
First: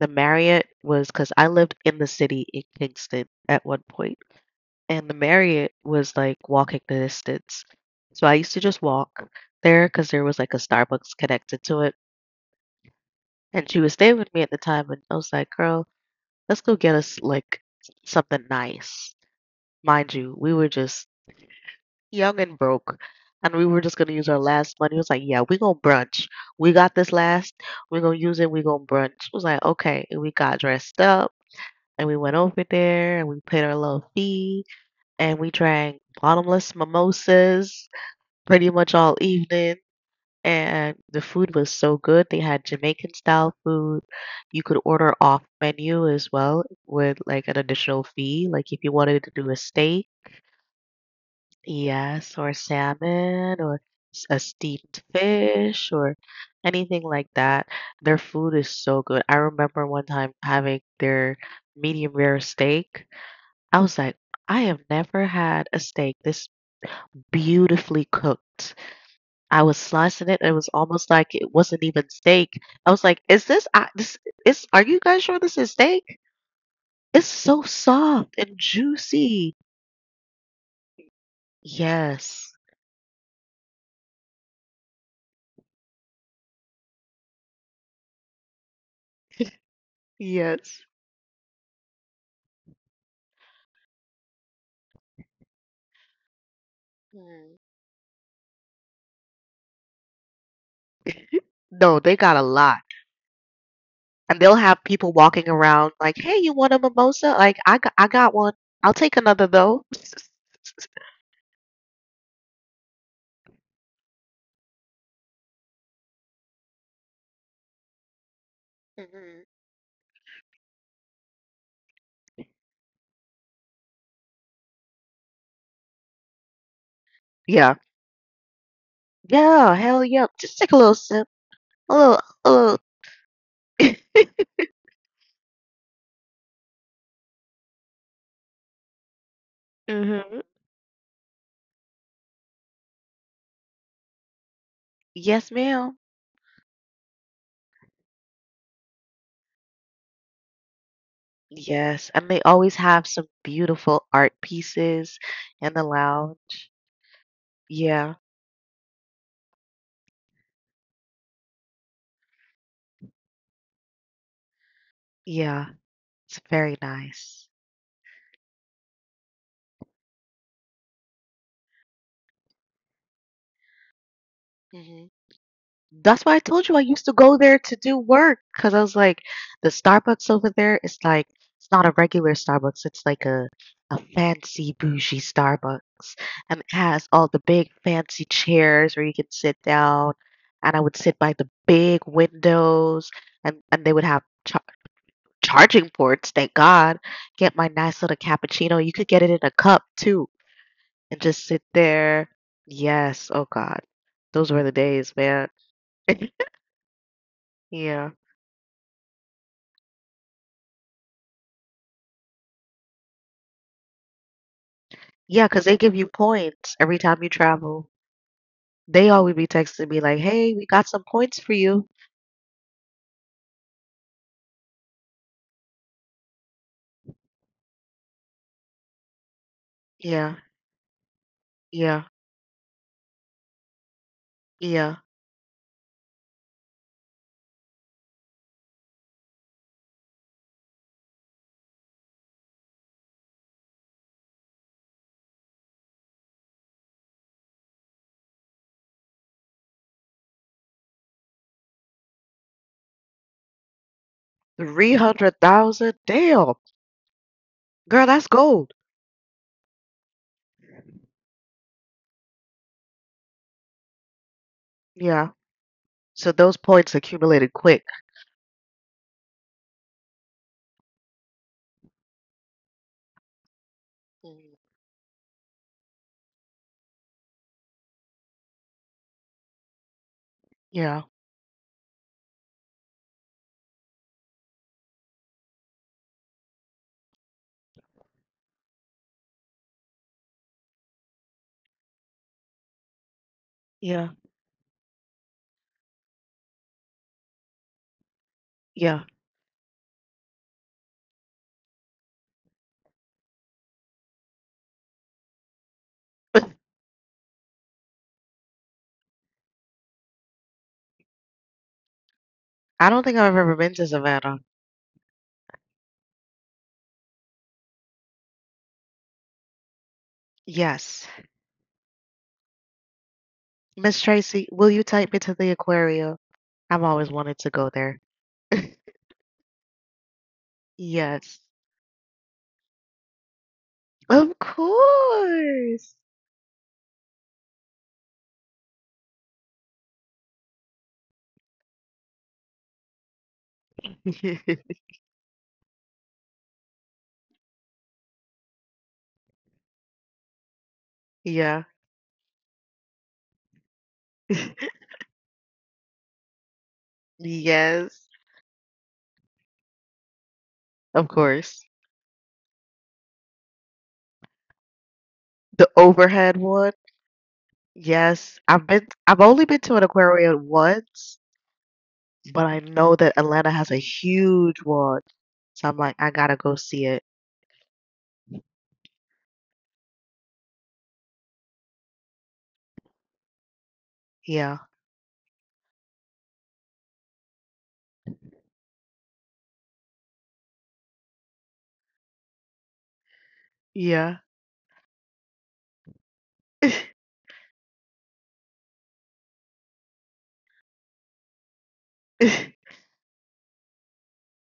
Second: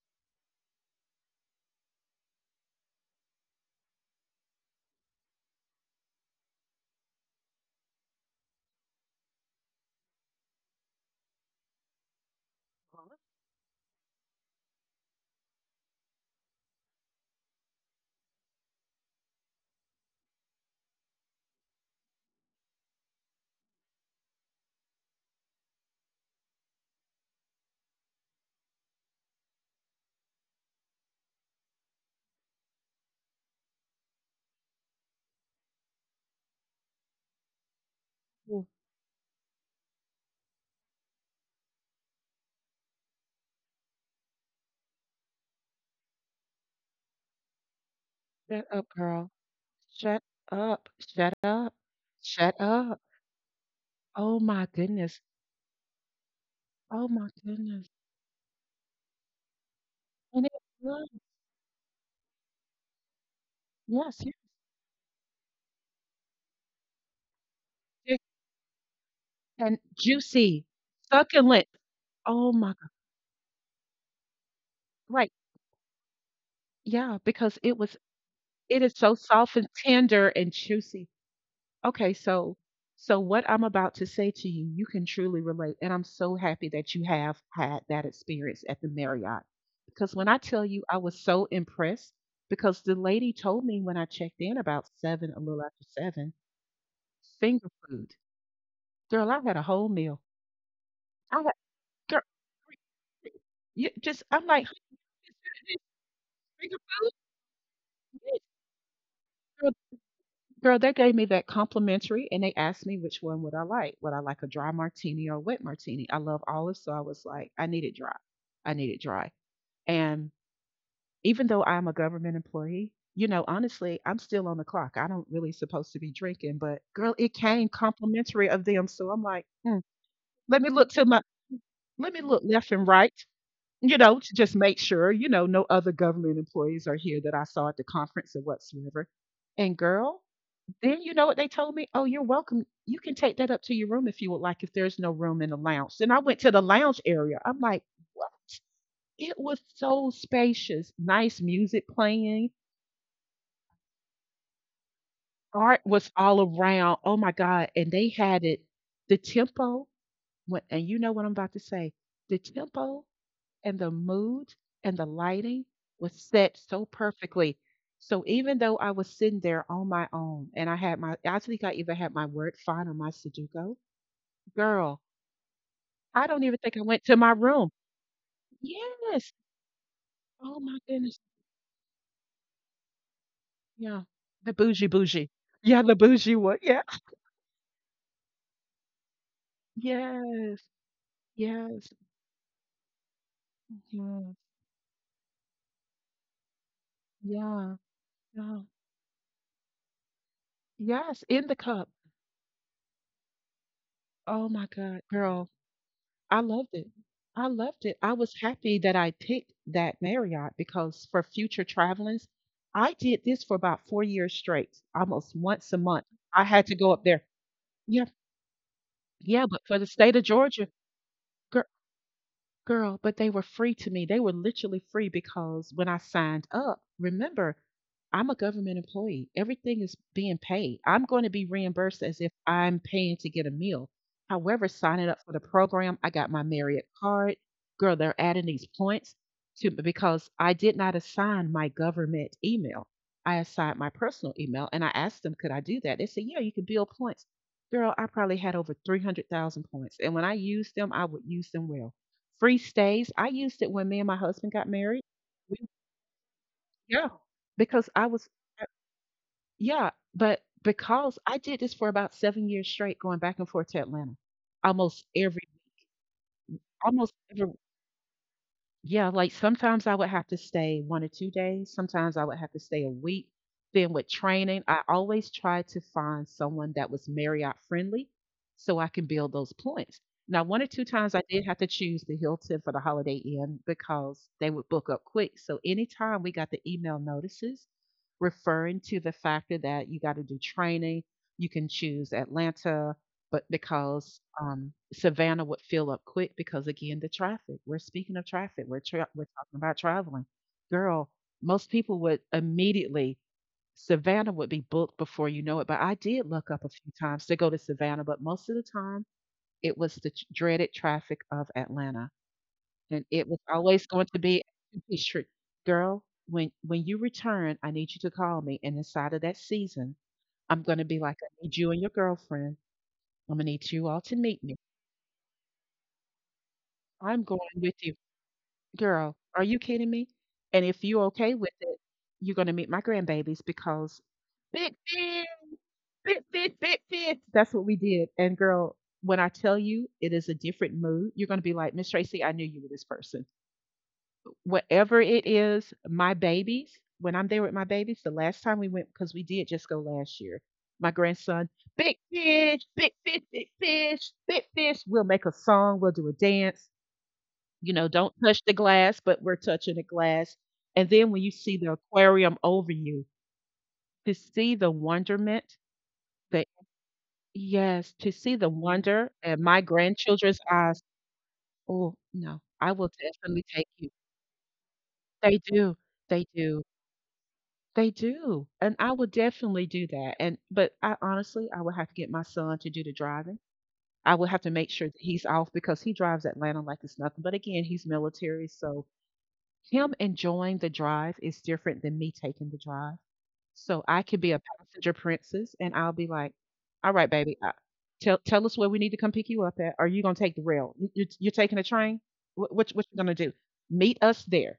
the Marriott was because I lived in the city in Kingston at one point, and the Marriott was like walking the distance. So I used to just walk there because there was like a Starbucks connected to it. And she would stay with me at the time, and I was like, "Girl, let's go get us like something nice." Mind you, we were just young and broke, and we were just gonna use our last money. It was like, "Yeah, we gonna brunch. We got this last. We're gonna use it. We gonna brunch." It was like, "Okay," and we got dressed up. And we went over there and we paid our little fee and we drank bottomless mimosas Oh, pretty much all evening. And the food was so good. They had Jamaican style food. You could order off menu as well with like an additional fee. shut Like up, if you girl. wanted to do a steak, Shut up. Shut up. yes, Shut or up. salmon, or Oh a my steamed goodness. fish, or Oh anything my like that. goodness. Their food is so good. I remember one time And it having was. their medium rare steak. I was Yes, like, yes. I have never had a steak this beautifully Yes. cooked. I And was slicing it, it juicy, was almost like it succulent. wasn't even Oh steak. my God. I was like, "Is this I this is Are you Right. guys sure this is steak? Yeah, It's because so it was, soft and it is so soft juicy." and tender and juicy. Okay, so Yes. so what I'm about to say to you, you can truly relate. And I'm so happy that you have had that experience at the Marriott. Because when I tell you Yes. I was so impressed, because the lady told me when I checked in about 7, a little after 7, Mm. finger food. Girl, I had a whole meal. I had, No, girl, they got a lot. you just I'm And they'll like, have people walking "Honey, around like, "Hey, you finger want a food? mimosa?" Like, "I got I Yes, got one. I'll take another though." girl, they gave me that complimentary and they asked me which one would I like. Would I like a dry martini or a wet martini? I love olive, so I was like, I need it dry. I need it dry. hmm And even though I'm a government employee, you know, honestly, I'm still on the clock. I don't really supposed to be drinking, but girl, it came Yeah. complimentary of them. So I'm like, 'Hmm, Yeah, hell yeah. let Just me take a look little to my sip. A let me little, look a left little. and right, to just make sure, no other government employees are here that I saw at the conference or whatsoever.' And girl, hmm then you know what they told me? 'Oh, you're welcome. You can take that up to your room if you would like, if there's no room in the Yes, lounge.' ma'am. Then I went to the lounge area. I'm like, 'What?' It was so spacious, nice music Yes, and they playing, always have some beautiful art pieces in art the was all lounge. around. Oh my God. And they Yeah, had it, the tempo, and you know what I'm about to say, the tempo and the mood and the lighting yeah, was it's set very so nice. perfectly. So even though I was sitting there on my own and I had my, I think I even had my word fine on my Sudoku, girl, Hmm I That's why don't I even told think I you I went used to to my go there room." to do work because I was like, Yes. the Starbucks over Oh my there is goodness. like, it's not a regular Starbucks, it's like a Yeah. The fancy bougie bougie bougie. Yeah, Starbucks. the bougie one. And it Yeah. has all the big fancy chairs where you can sit down. Yes. And I would sit by the Yes. big windows and they would have Yes. ch charging ports, thank God. Get my Yeah. nice little Yeah. cappuccino. You could get it in a cup too Yes. and In just the sit cup. there. Yes. Oh God. Oh Those my were the God, days, girl. man. I loved it. I loved it. I Yeah. was happy that I picked that Marriott because for future travelings, I did this for about 4 years straight, almost Yeah, 'cause once a they give month. you I had to points go every up there. time you travel. Yeah. They always Yeah. be But for the texting me state like, of "Hey, Georgia, we got some points for girl. you." Girl, but they were free to me. They were literally free because when I signed up, remember, I'm a government employee. Everything is being Yeah. paid. I'm going to be reimbursed Yeah. as if I'm paying to get a meal. However, Yeah. signing up for the program, I got my Marriott card. Girl, they're adding these points to, because I did not assign my government email. I assigned my personal email and I asked them, could I do that? They said, yeah, you can build points. Girl, I probably had over 300,000 points. And when I used them, I would use them well. Free stays. I used it when me and my husband got married. We, 300,000. Damn. yeah, because I Girl, was, that's uh, gold. yeah, but because I did this for about 7 years straight, going back and forth to Atlanta, almost Yeah. every, So those points almost every. accumulated quick. Yeah, like sometimes I would have to stay 1 or 2 days, sometimes I would have to stay a week. Then with training, Mm, I always try to find someone that was Marriott friendly so I can build those points. Now, 1 or 2 yeah. times I did have to choose the Hilton for the Holiday Inn because they would book up quick. So anytime we got the email notices referring to the factor that you got to do training, you can choose Atlanta, but Yeah. because, Savannah would fill up quick because, again, the traffic. We're speaking of traffic. We're Yeah. tra we're talking about traveling. Girl, most people would immediately Savannah would be booked before you know it, but I did look up a few times to go to Savannah, but most of the time, it was the tr dreaded traffic of Atlanta, I and don't think it I've was ever been always to going to Savannah. be a street. Girl, when you return, I need you to call me, and inside of that season, I'm gonna be Yes. like, "I need you and your girlfriend. I'm gonna need you all Miss to meet Tracy, me." will you type into the aquarium? I've always I'm going wanted to go with you. there. Girl, are you kidding me? And if you okay Yes. with it, you're gonna meet my grandbabies because Of big fish, course. big fish, big fish. That's what we did. And girl, when I tell you it is a different mood, you're gonna be like, Miss Tracy, I knew you were this person. Whatever it is, my babies, when I'm there with my babies, the last time we went, because we did just go last year, my grandson, Yeah. big fish, big fish, big fish, big fish. We'll make a song, we'll do a dance, Yes. don't touch the glass, but we're touching the glass. And Of then when you see course. the aquarium over you, to see the wonderment The overhead that, one. yes, to see Yes. the I've been wonder I've in only my been to an grandchildren's aquarium eyes, once, oh, no, but I I will know that definitely Atlanta take has a you. huge one. They So do. I'm like, I They gotta go do. see it. They do. And I will definitely do that. And but I honestly, I will have to get my son to do the driving. I will have to Yeah. make sure that he's off because he drives Atlanta like it's nothing. But again, he's military, so him enjoying the drive is different than me taking the drive. So I Yeah. could be a passenger princess and I'll be like, all right, baby, tell us where we need to come pick you up at. Are you going to take the rail? You're taking a train? What you going to do? Meet us there.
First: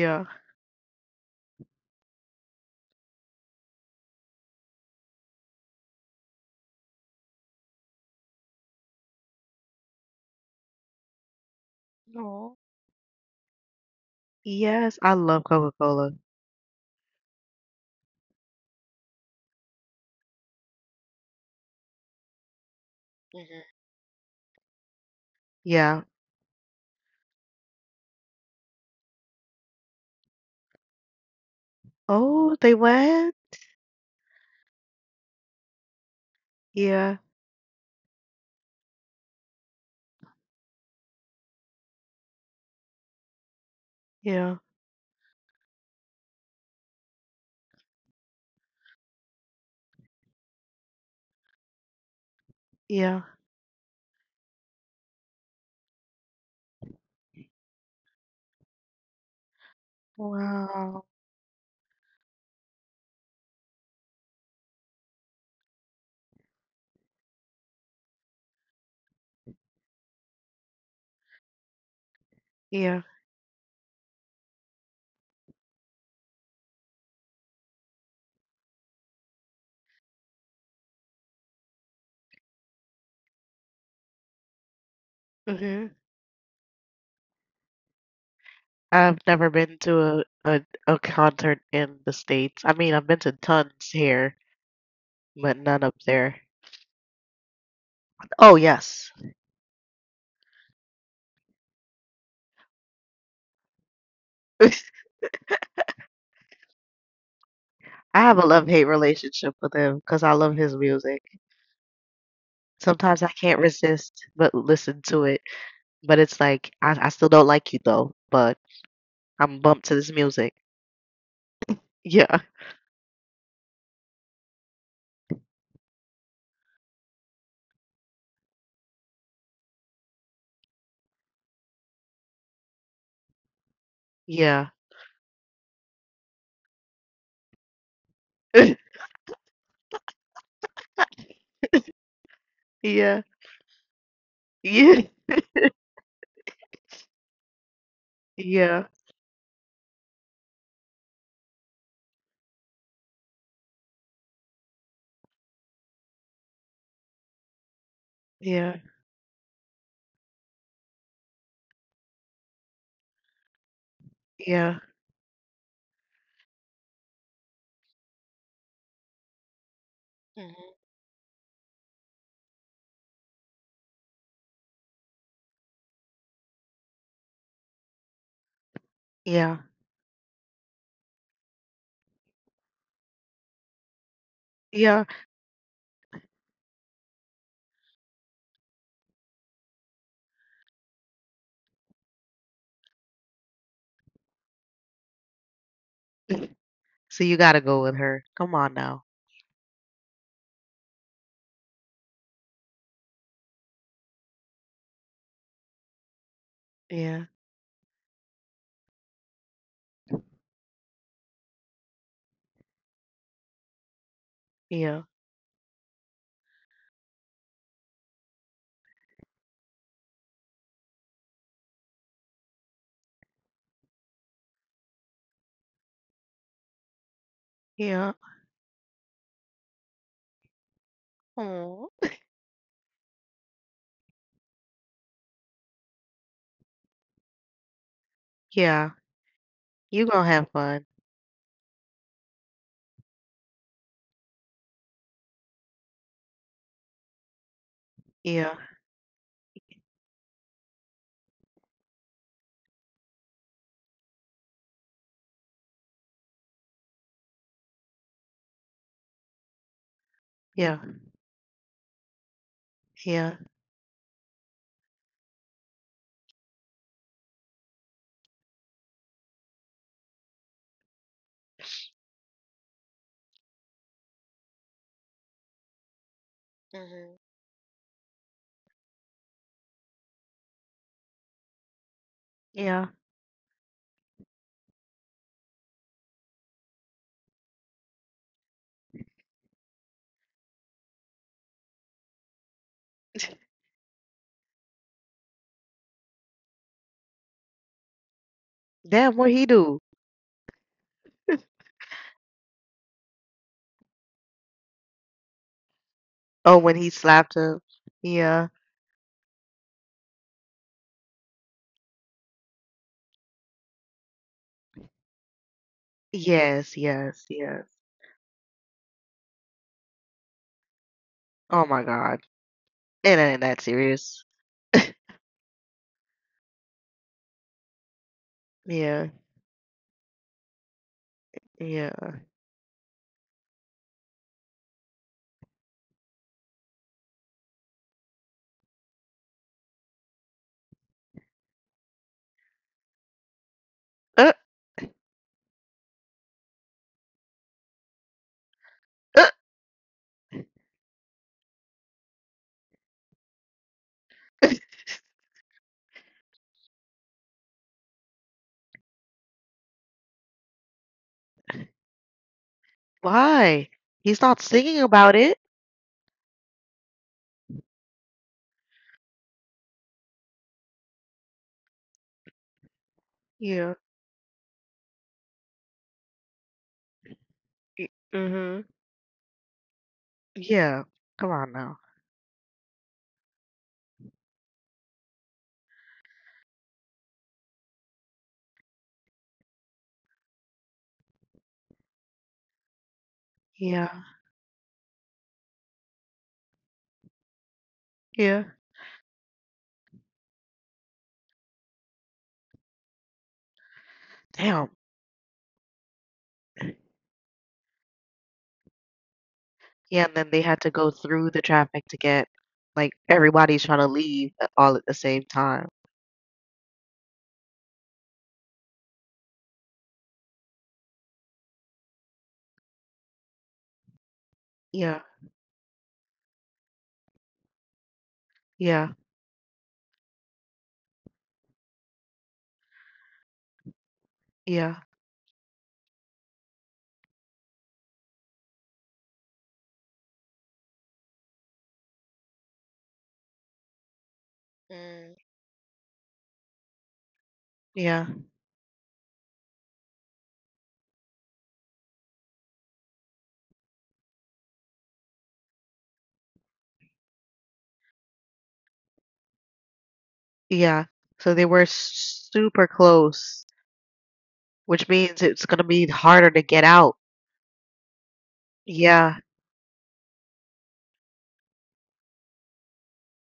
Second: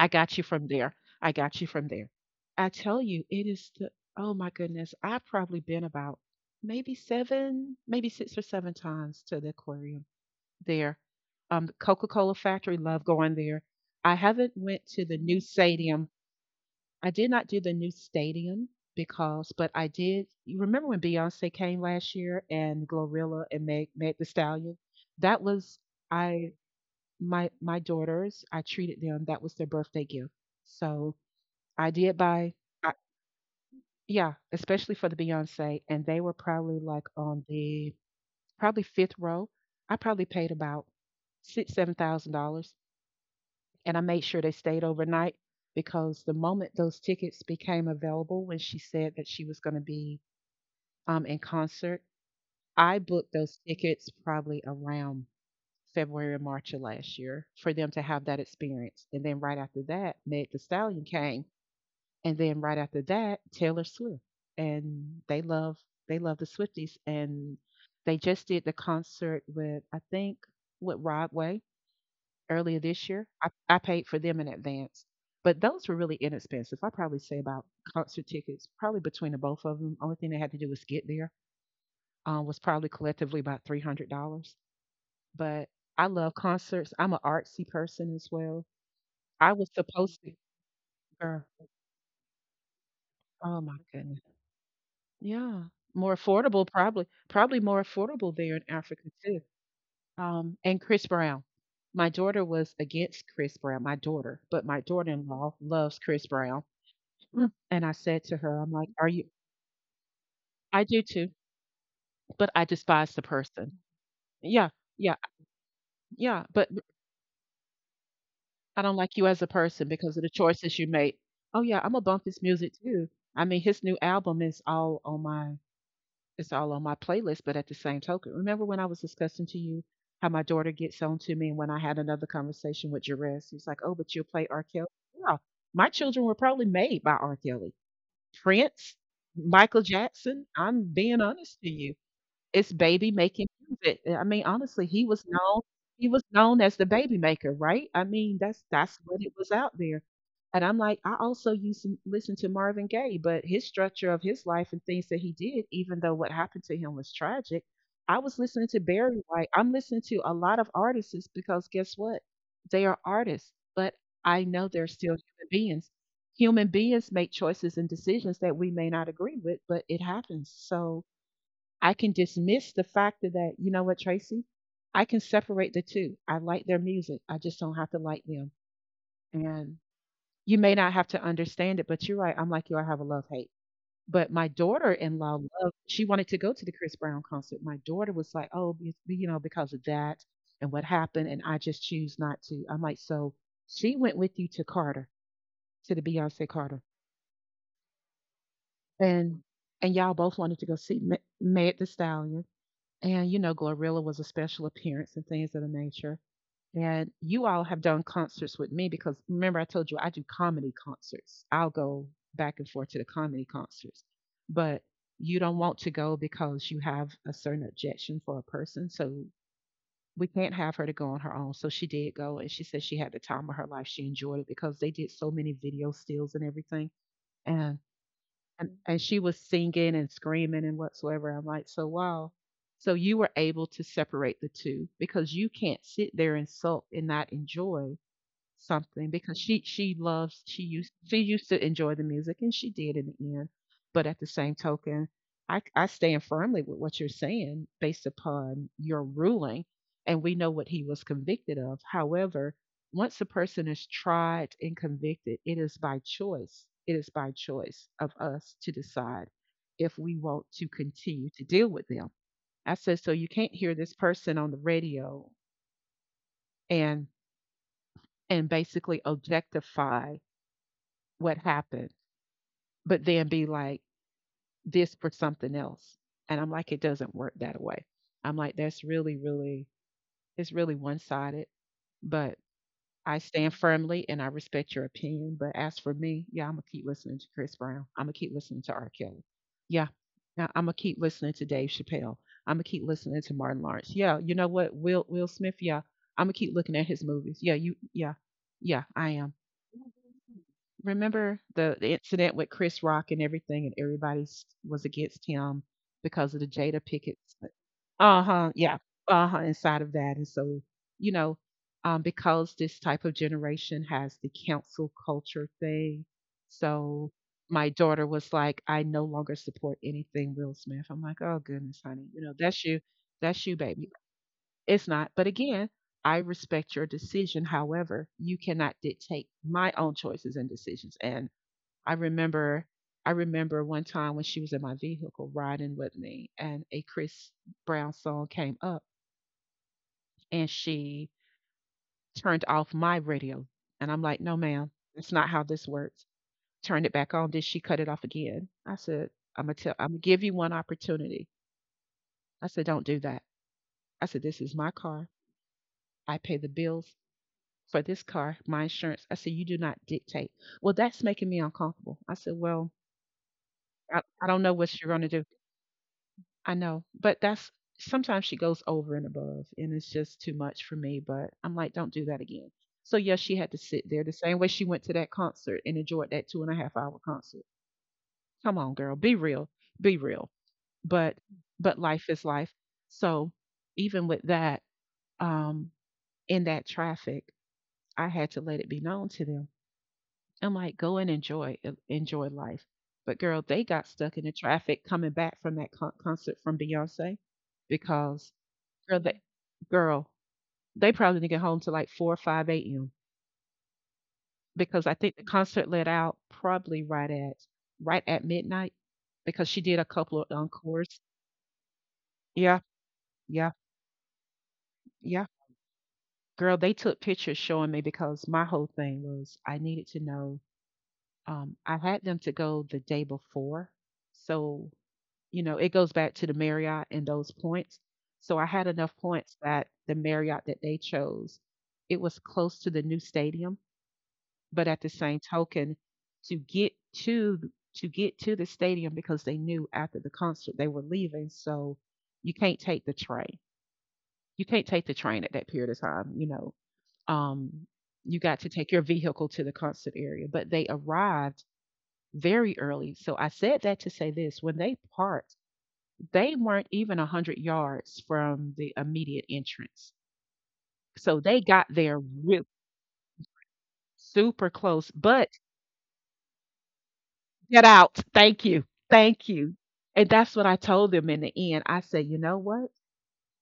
I got you from there. I got you from there. I tell you, it is the, oh my goodness, I've probably been about maybe seven, maybe six or seven times to the aquarium there. The Coca-Cola Aw. factory, love going there. I haven't went Yes, to I the new love stadium. Coca-Cola. I did not do the new stadium because, but I did. You remember when Beyonce came last year and Glorilla and Mhm. Meg, Meg the Stallion? That was Yeah. I my daughters. I treated them. That was their birthday gift. So I did buy. Oh, they I, went? yeah, especially for the Beyonce, and they were probably like Yeah, on the probably 5th row. I probably paid about six seven thousand dollars and I made sure they yeah, stayed overnight because the moment those tickets became available, when she said that she was going to be in concert, I yeah. booked those tickets probably around February or March of last year for them to have that experience. And then right after that, Meg The Stallion Wow. came, and then right after that, Taylor Swift, and they love the Swifties, and they just did the concert with I think with Rodway earlier Yeah. this year. I paid for them in advance, but those were really inexpensive. I probably say about concert tickets, probably between the both of them. Only thing they had to do was get there. Was probably collectively about $300. But Mhm. I love concerts. I'm an artsy person as well. I've never I was been to supposed a, to. a a Girl, concert in the States. I mean, I've been to oh my tons goodness. here, but Yeah, none up more there. affordable probably. Probably more affordable Oh, there in Africa yes. too. And Chris Brown. My daughter was against Chris Brown. My daughter, but my daughter-in-law loves Chris Brown. Mm. And I I said to have a her, I'm love-hate like, "Are you?" relationship with him because I love his I do music. too, but I despise Sometimes the I can't person. resist but Yeah, listen yeah, to it. But it's yeah, but like I I still don't like you though, but I don't like you as a I'm bumped person to this because of the music. choices you made. Oh, yeah, Imma bump Yeah, his music too. I mean, his new album is all on my it's all on my playlist, but at the same token, remember when I was discussing to you how my daughter gets on to me, and when I had another conversation with Jerez, he's like, "Oh, but you'll play R. yeah, Kelly?" Yeah, my children were probably made by R. Kelly, Prince, Michael Jackson, I'm being honest to you. It's baby yeah, making music. I mean, honestly, yeah, he was known as the Baby Maker, right? I mean, that's yeah, that's what it was out there. And I'm like, I also used to listen to Marvin Gaye, but his structure of his life and things that he did, even though what happened to him was tragic, I was listening to yeah, Barry White. I'm listening to a lot of artists because guess what? They are artists, but I know yeah. they're still human beings. Human beings make choices and decisions that we may not agree with, but it happens. Mhm. So I can dismiss the fact that, you know what, Tracy, I can separate the two. I like their music. I just don't have to like them. Yeah. And you may not have to understand it, but you're right. I'm like you, I have a love hate. But my daughter Yeah. in law loved, she wanted to go to the Chris Brown concert. My daughter was like, oh, you know, because of that and what happened. And I just choose not to. I'm like, so she went with you to Carter, to the Beyonce Carter. So you gotta go with her. Come on now. And and y'all both wanted to go see Meg the Stallion. And, you know, Glorilla was a special appearance and things of the nature. And Yeah. you all have done concerts with me because, remember, I told you I do comedy concerts. I'll go back and forth to the comedy concerts. But Yeah. you don't want to go because you have a certain objection for a person. So we can't have her to go on her own. So she did go, and she said she had the time of her life. She enjoyed it because they did so many video stills and everything. And Yeah. and she was singing and screaming and whatsoever. I'm like, so Aw. wow. So you were able to separate the two, because you can't sit there and sulk and not enjoy Yeah. something. Because You gonna have fun. She used to enjoy the music, and she did in the end. But at the same token, I stand firmly with what you're saying based Yeah. upon your ruling, and we know what he was convicted of. However, once a person is tried and convicted, it is by choice. It is by choice of us to decide if we want to Yeah. continue to deal with them. I said, so you Yeah. can't hear this person on the radio and and basically objectify what happened, but then be like this for something else. And I'm like, it doesn't Mhm. work that way. I'm like, that's really, really, it's really one sided. But Yeah. I stand firmly and I respect your opinion. But as for me, yeah, I'm gonna keep listening to Chris Brown. I'm gonna keep listening to R. Kelly. Yeah. I'm gonna keep listening to Dave Chappelle. I'm gonna keep listening to Martin Lawrence. Yeah, you know what? Will Smith, yeah. I'm gonna keep looking at his movies. Yeah, you yeah. Yeah, I Damn, am. what he do? Remember the incident with Chris Rock and everything, and everybody was against him because of the Oh, Jada when he Pickett, slapped her. uh huh. Yeah. Yeah. Uh huh. Inside of that. And so, you know, because this type of generation has the cancel culture thing. Yes, So yes, my yes. daughter was like, I no longer support anything Will Smith. I'm like, oh Oh goodness, my honey, you God. know It that's ain't you, that baby. serious. It's not, but again, I respect your decision. However, you cannot Yeah. dictate my own choices and decisions. And I Yeah. remember. I remember one time when she was in my vehicle riding with me and a Chris Brown song came up, and she turned off my radio. And I'm like, no, Uh, ma'am, it's not how this works. Turned it back on. Then she cut it off again. I said, uh, I'm gonna give you one opportunity. I said, don't do that. I said, this is my car. I pay the bills for this car, my insurance. I said, you do not dictate. Well, that's making me uncomfortable. I said, well, why? I He's don't not know what singing you're gonna do. about it. I know, but that's, sometimes she goes over and above, and it's just too much for me. But I'm like, don't do that again. So yes, she had to Yeah. sit there the same way she went to that concert and enjoyed that 2.5 hour concert. Come Mm-hmm. on, girl, be real, be real. Yeah. But Come on now. life is life. So even with that, um, in that traffic, I had to let it be known to them. I'm like, go and enjoy enjoy life. But girl, they got Yeah. stuck in the traffic coming back from that concert from Beyonce, because Yeah. girl, girl, they probably didn't get home till like four or five a.m. Damn. because I think the concert let out probably right at midnight because she did a Yeah, couple and of then they had to go encores. through the traffic to get Yeah, like, yeah, everybody's trying to leave a all at the yeah. same time. Girl, they took pictures showing me because my whole thing was I needed to know. I had them to go the day before, so Yeah, you know, it goes back to the Marriott and those points. So I had enough yeah, points that the Marriott that they chose, it was close to the new stadium. But at the yeah. same token, to get to to get to the stadium, because they knew after the concert they were leaving, so you can't take the train. You can't take the train Mm. at that period of time, you know. Um, Yeah, you got to take your vehicle to the concert area, but they arrived very early. So I said that to say this, when they parked, they weren't even 100 yards from the immediate entrance. yeah. So they So they got were there s real super close, super close, which but means it's gonna be harder to get out. get out. Thank you. Thank Yeah. you. And that's what I told them in the end. I said, you know what?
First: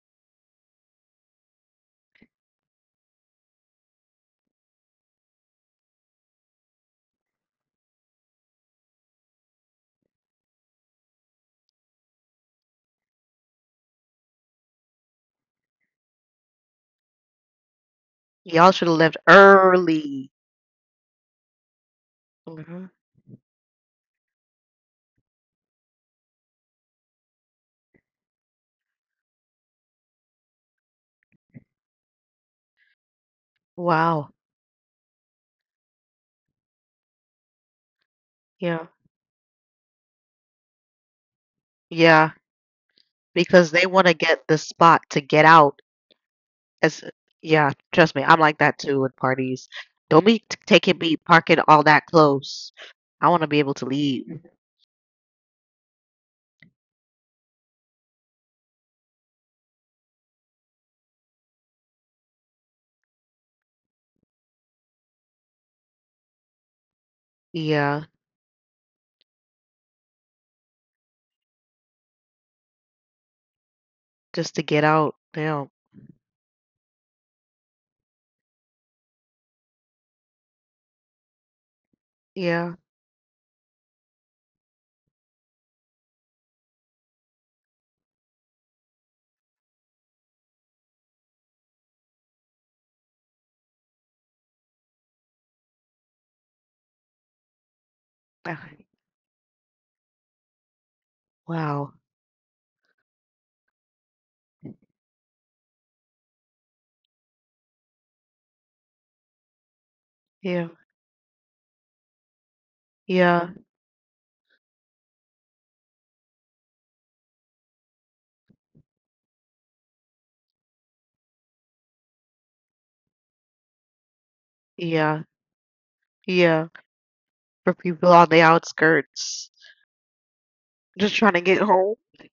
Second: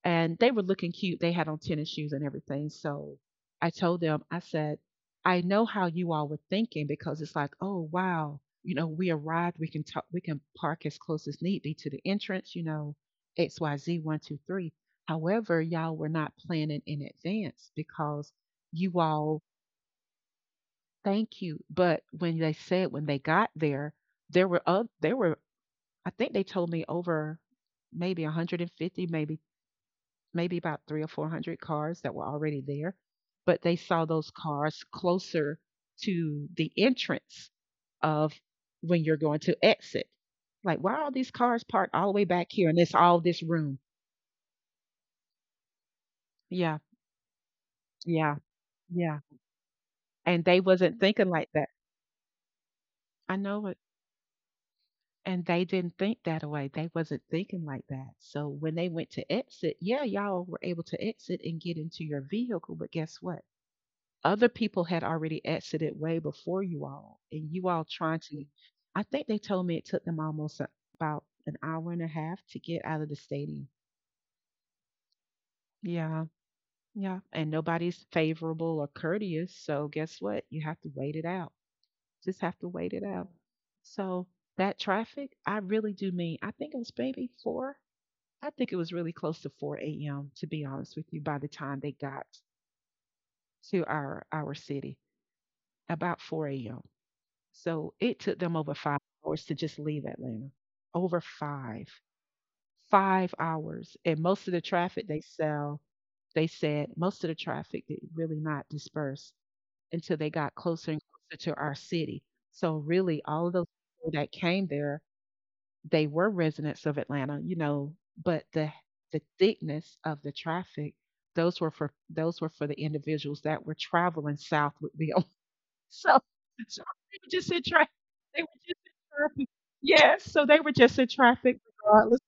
And they were looking cute. They had on tennis shoes and everything. So I told them, I said, I know how you all were thinking because it's like, oh wow, you know, we arrived, we can talk, we can park as close as need be to the entrance, you know, XYZ one, two, three. However, y'all were not planning in advance because Y'all should've you left all, early. thank you. But when they Mhm. said, when they got there, there were, I think they told me over maybe 150, maybe about three or four hundred cars that were already there, but they saw those Wow. cars closer to the entrance of Yeah. when you're going to exit. Like, why are all these cars parked all the way Yeah, back here, and it's all this because room? they wanna get the spot to get out. Yeah, As Yeah, trust me, yeah, I'm like that too with yeah. parties. Don't be And they taking wasn't me thinking like parking that. all that close. I I want to be know. able to leave. And they didn't think that way. They wasn't thinking like that. So when they went to exit, yeah, y'all were able to exit and get into your vehicle, but guess what? Other people had already exited way before you all, and you all Yeah, trying to. I think they told me it took them about an hour and a half to get out of the stadium. just to get out. Damn. Yeah, yeah. And nobody's favorable or courteous. So guess what? You have to wait it out. Just have to Yeah. wait it out. So that traffic, I really do mean, I think it was really close to 4 a.m. to be honest with you. By the time they got to our city, about 4 a.m. So it took Ah, them over 5 hours to just leave Atlanta. Over five, wow. 5 hours, and most of the traffic they said most of the traffic did really not disperse until they got Yeah. closer and closer to our city. So really, Yeah. all of those people that came there, they were residents of Atlanta, you know, but the thickness of the traffic, those were for the individuals that were traveling south with Yeah. them. So, Yeah. so they were just in For traffic. people on the They were just in outskirts, traffic. Yes, so they were just in just trying to get traffic home. regardless,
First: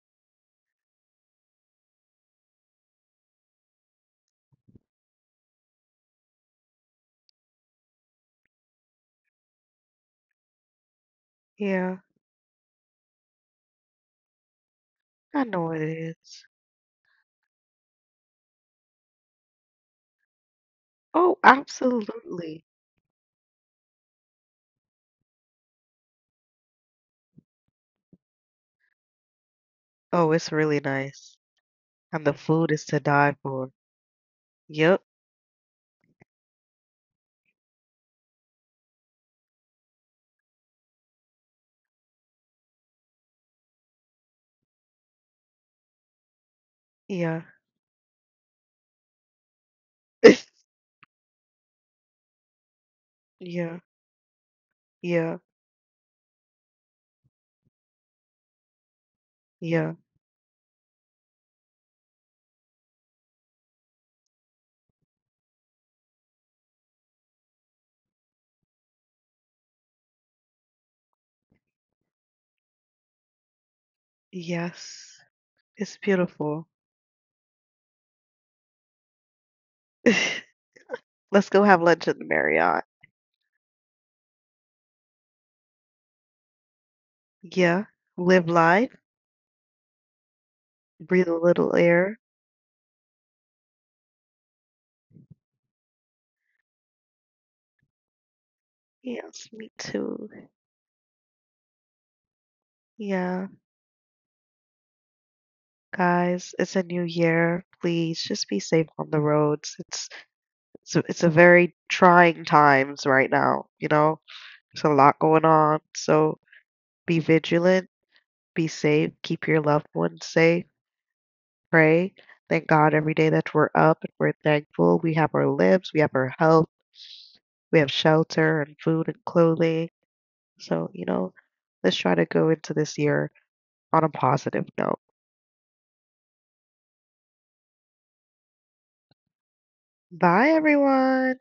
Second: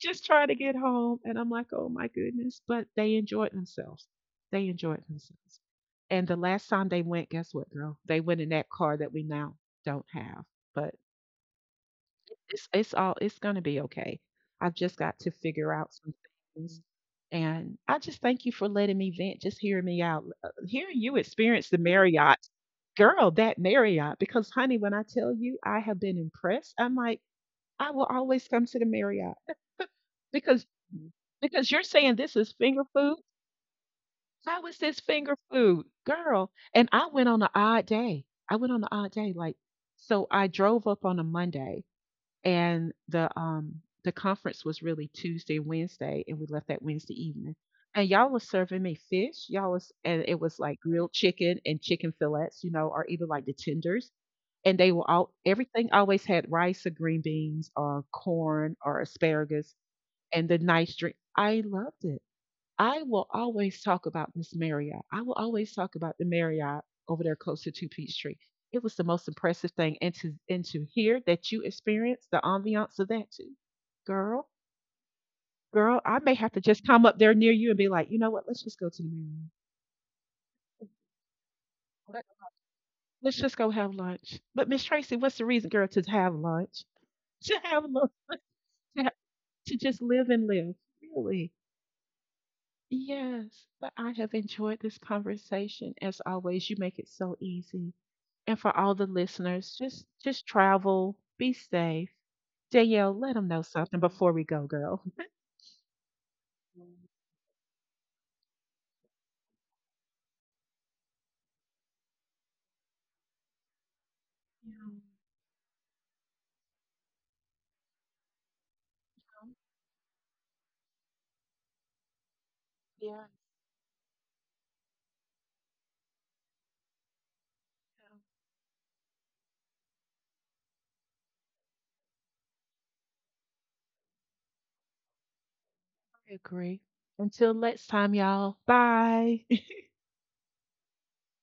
just trying to get home. And I'm like, oh my goodness, but they enjoyed themselves. They enjoyed themselves. And the last time they went, guess what, girl? They went in that car that we now don't have. But Yeah, it's gonna be okay. I've just got to I know figure it out some is. things. And I just thank you for letting me vent, just hearing me out. Hearing you Oh, experience the Marriott, absolutely. girl, that Marriott, because honey, when I tell you I have been impressed, I'm like, I will always come to the Marriott Oh, it's because really nice. You're saying And the this is food finger is to food. die for. How is this Yep. finger food, girl? And I went on an odd day. I went on an odd day, like so. I drove up on a Monday and the conference was really Tuesday, Wednesday, and we left that Wednesday Yeah. evening. And y'all was serving me fish. Y'all was And it was like grilled chicken and chicken fillets, you know, or either like the Yeah. tenders. And they were all, Yeah. everything always had rice or green beans or corn or asparagus Yeah. and the nice drink. I loved it. I will always talk about Miss Marriott. I will always talk about the Marriott over there close to Two Peachtree. It was the most impressive thing, and to hear that you experienced the ambiance of that too, girl, Yes, girl. it's I may have to beautiful. just come up there near you and be like, you know what? Let's just go to the Marriott. Let's go have lunch at Let, the Marriott. let's just go have lunch. But Miss Tracy, what's the reason, girl, to have lunch? To have Yeah, lunch? live life, To, have, to just live and live? breathe a Really? little air. Yes. But I have enjoyed this conversation as always. You make it so easy. And for all the Yes, me listeners, too. just travel, be safe. Danielle, let them Yeah, know something before we go, girl. guys, it's a new year. Please just be safe on the roads. It's a very trying times right now, you know. There's a Yeah, lot going on, so be vigilant, be safe, keep your loved ones safe, pray. Thank God every yeah, day that we're up and we're thankful. We have our limbs, we have our health. We have yeah, shelter and food and clothing. So, let's try to go into this year on a positive note. I agree. Until next time, y'all. Bye. Bye, everyone.